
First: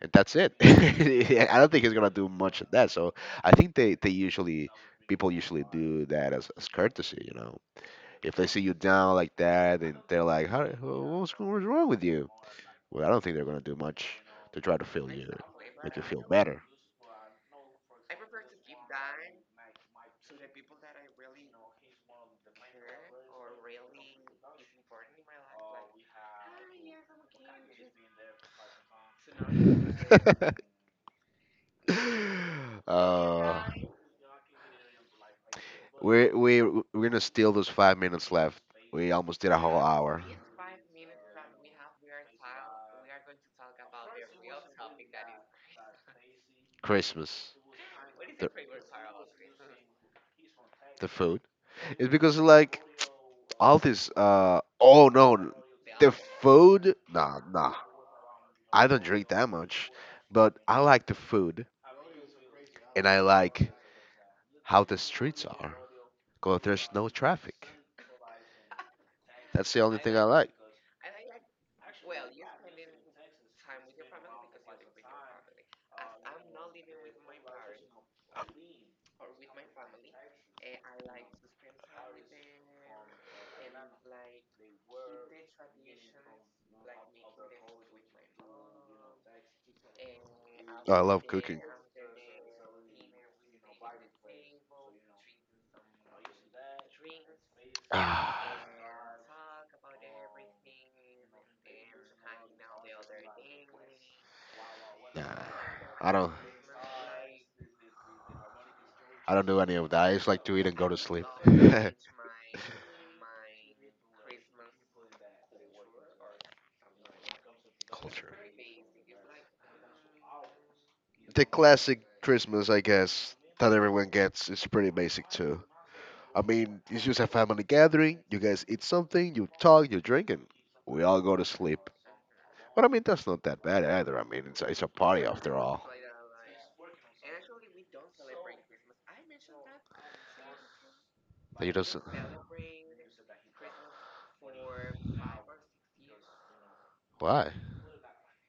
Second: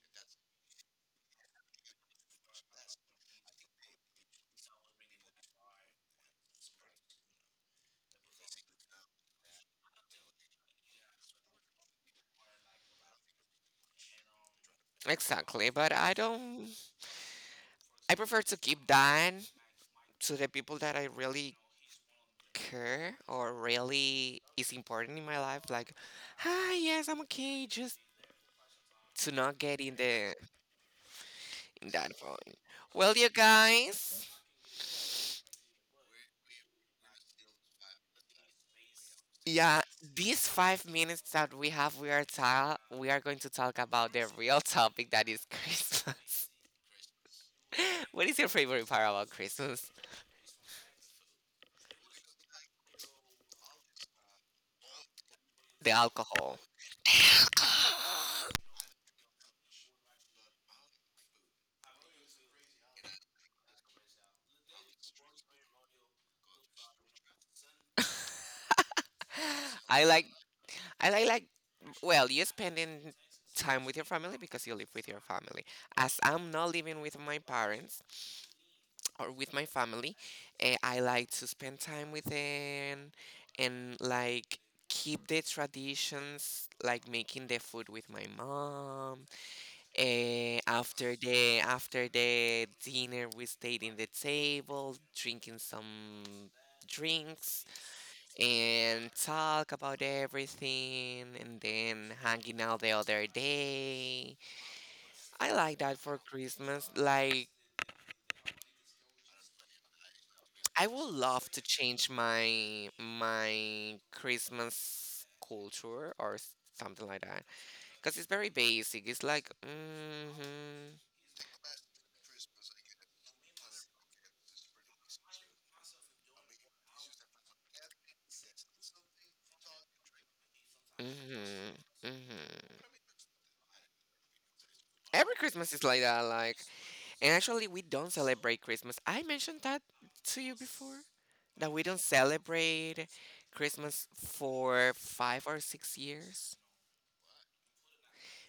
Speaker 1: And that's it. Don't think he's gonna do much of that. So I think they they usually do that as, as courtesy. You know, if they see you down like that, they're like, "How? What's go- what's wrong with?" Well, I don't think they're gonna do much, try to feel
Speaker 2: Exactly. But I
Speaker 1: feel.
Speaker 2: don't, I prefer to keep that to the people that I really care or really is important in my life. Like, hi, yes, I'm okay. Just to not get in the, in that point. Well, you
Speaker 1: uh,
Speaker 2: guys.
Speaker 1: we we're gonna steal those five minutes left. Almost did.
Speaker 2: Yeah, these five minutes that we have, we are ta- we are going to talk about the real topic that is Christmas.
Speaker 1: Christmas.
Speaker 2: What is your favorite part about Christmas?
Speaker 1: Food. It's because like all this. Uh oh no, n-
Speaker 2: The alcohol.
Speaker 1: food. Nah, nah. I don't drink that much, but I like the food. How to go through. That's the only
Speaker 2: I
Speaker 1: thing I
Speaker 2: like, I like, like. Well, you spending time with your family because you live with your family. As I'm not living with my parents or with my family, eh, I like to spend time with them and like keep the traditions, like making the food with my mom. Eh, after the after the dinner, we stayed in the table, drinking some drinks and talk about everything, and then hanging out the other day.
Speaker 1: nah,
Speaker 2: I like that
Speaker 1: I
Speaker 2: for
Speaker 1: don't,
Speaker 2: Christmas. Like
Speaker 1: I don't do any of that. I just like to eat, and
Speaker 2: I would love to change my my Christmas culture or s- something like that, because it's very basic. It's like. Mm hmm.
Speaker 1: the classic Christmas, I guess, that everyone gets is pretty basic too. I mean, it's just a family gathering. You guys eat something, you talk, you drink, and we all go to
Speaker 2: Hmm
Speaker 1: sleep. But
Speaker 2: hmm.
Speaker 1: I mean, that's not that bad either. I mean, it's it's a party.
Speaker 2: Every Christmas is like that, like, and actually we don't celebrate Christmas. I mentioned that to you before that we don't celebrate Christmas for five or six years
Speaker 1: Why?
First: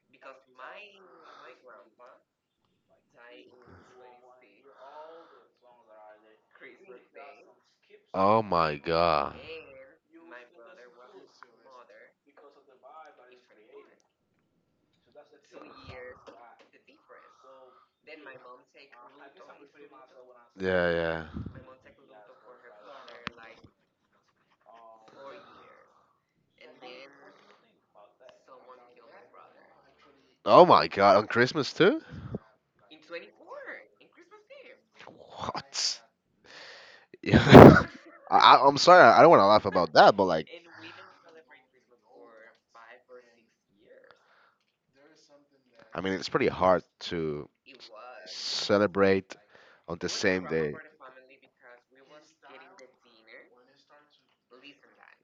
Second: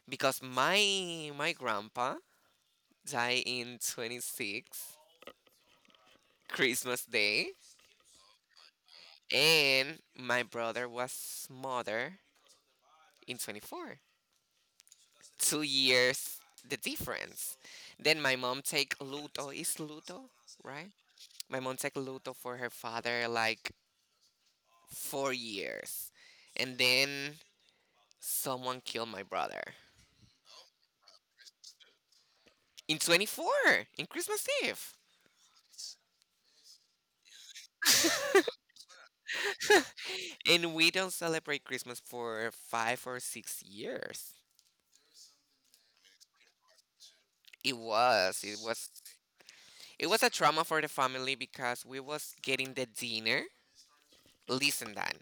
Speaker 2: because my my grandpa died in twenty six Christmas Day,
Speaker 1: Oh my god.
Speaker 2: and my brother was mother in twenty four. Two years the difference. Then my mom take luto. Is luto
Speaker 1: Yeah,
Speaker 2: right?
Speaker 1: yeah.
Speaker 2: My mom take luto for her father like four years. And then someone killed my brother
Speaker 1: Oh my god, on Christmas too?
Speaker 2: in twenty-four in Christmas Eve.
Speaker 1: What? Yeah. I, I- I'm sorry, I don't want to laugh that, but like,
Speaker 2: And we don't celebrate Christmas for five or six years.
Speaker 1: it's pretty hard to
Speaker 2: It was, it was,
Speaker 1: celebrate on
Speaker 2: it
Speaker 1: this.
Speaker 2: was a trauma for the family because we was getting the dinner. Listen, Dan,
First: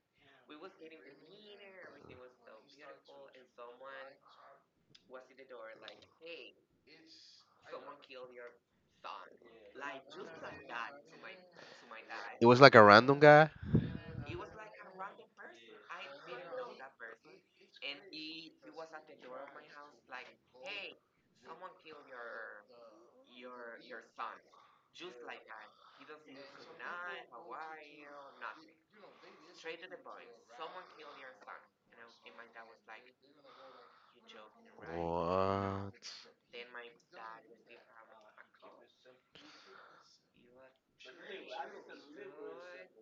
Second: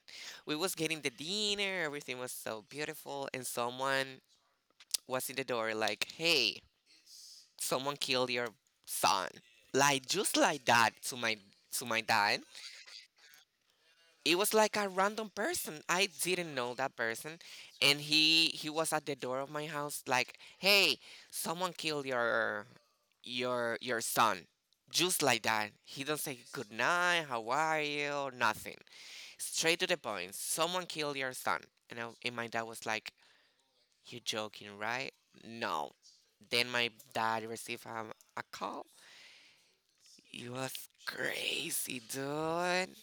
Speaker 2: we was getting the dinner. Everything was so beautiful, and someone was in the door like, "Hey, someone killed your son." Like just like that to my to my dad,
Speaker 1: It was like a guy.
Speaker 2: it was like a random person. I didn't know that person, and he he was at the door of my house like, "Hey, someone killed your your your son." Just like that. He don't say good night, how are you, nothing. Straight to the point. Someone killed your son. And, I, and my dad was like, "You joking, right?" No.
Speaker 1: What?
Speaker 2: Then my dad received um, a call. It was crazy, dude.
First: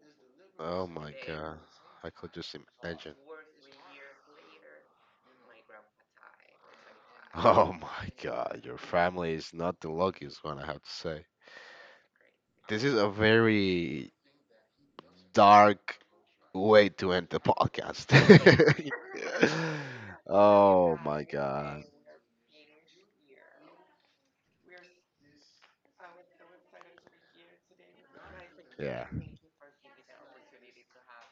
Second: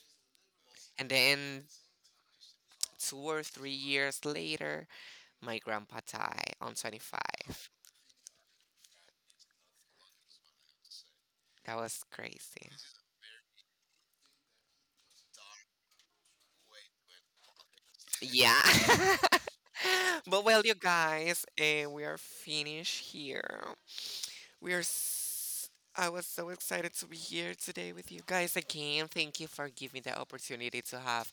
Speaker 1: Oh
Speaker 2: And
Speaker 1: my!
Speaker 2: then
Speaker 1: I could just imagine.
Speaker 2: two or three years later, my grandpa died on twenty-fifth.
Speaker 1: Oh my god, your family is not the luckiest one, I have to say.
Speaker 2: That was crazy.
Speaker 1: This is a very dark way to end the podcast.
Speaker 2: Yeah. But well, you guys, uh, we are finished here. We are. S- I was so excited to be here today with you guys again. Thank you for giving the opportunity to have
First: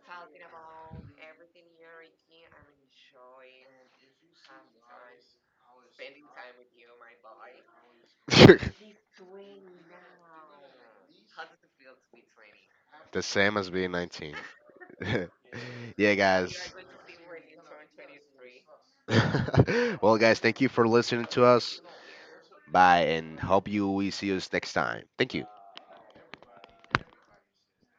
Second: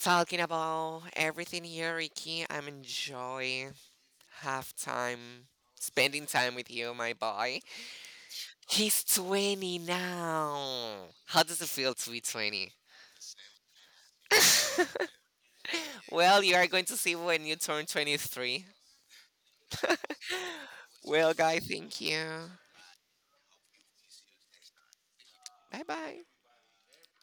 Speaker 2: talking about everything here, Ricky. I'm enjoying half time spending time with you, my boy. He's twenty now. How does it feel to be twenty?
Speaker 1: The same as being nineteen. Yeah,
Speaker 2: Well, you
Speaker 1: guys.
Speaker 2: are going to see when you turn twenty-three.
Speaker 1: Well, guys, thank you for listening
Speaker 2: Well,
Speaker 1: to
Speaker 2: guy,
Speaker 1: us.
Speaker 2: thank you.
Speaker 1: Bye, and hope you we see us next time. Thank
Speaker 2: Bye bye.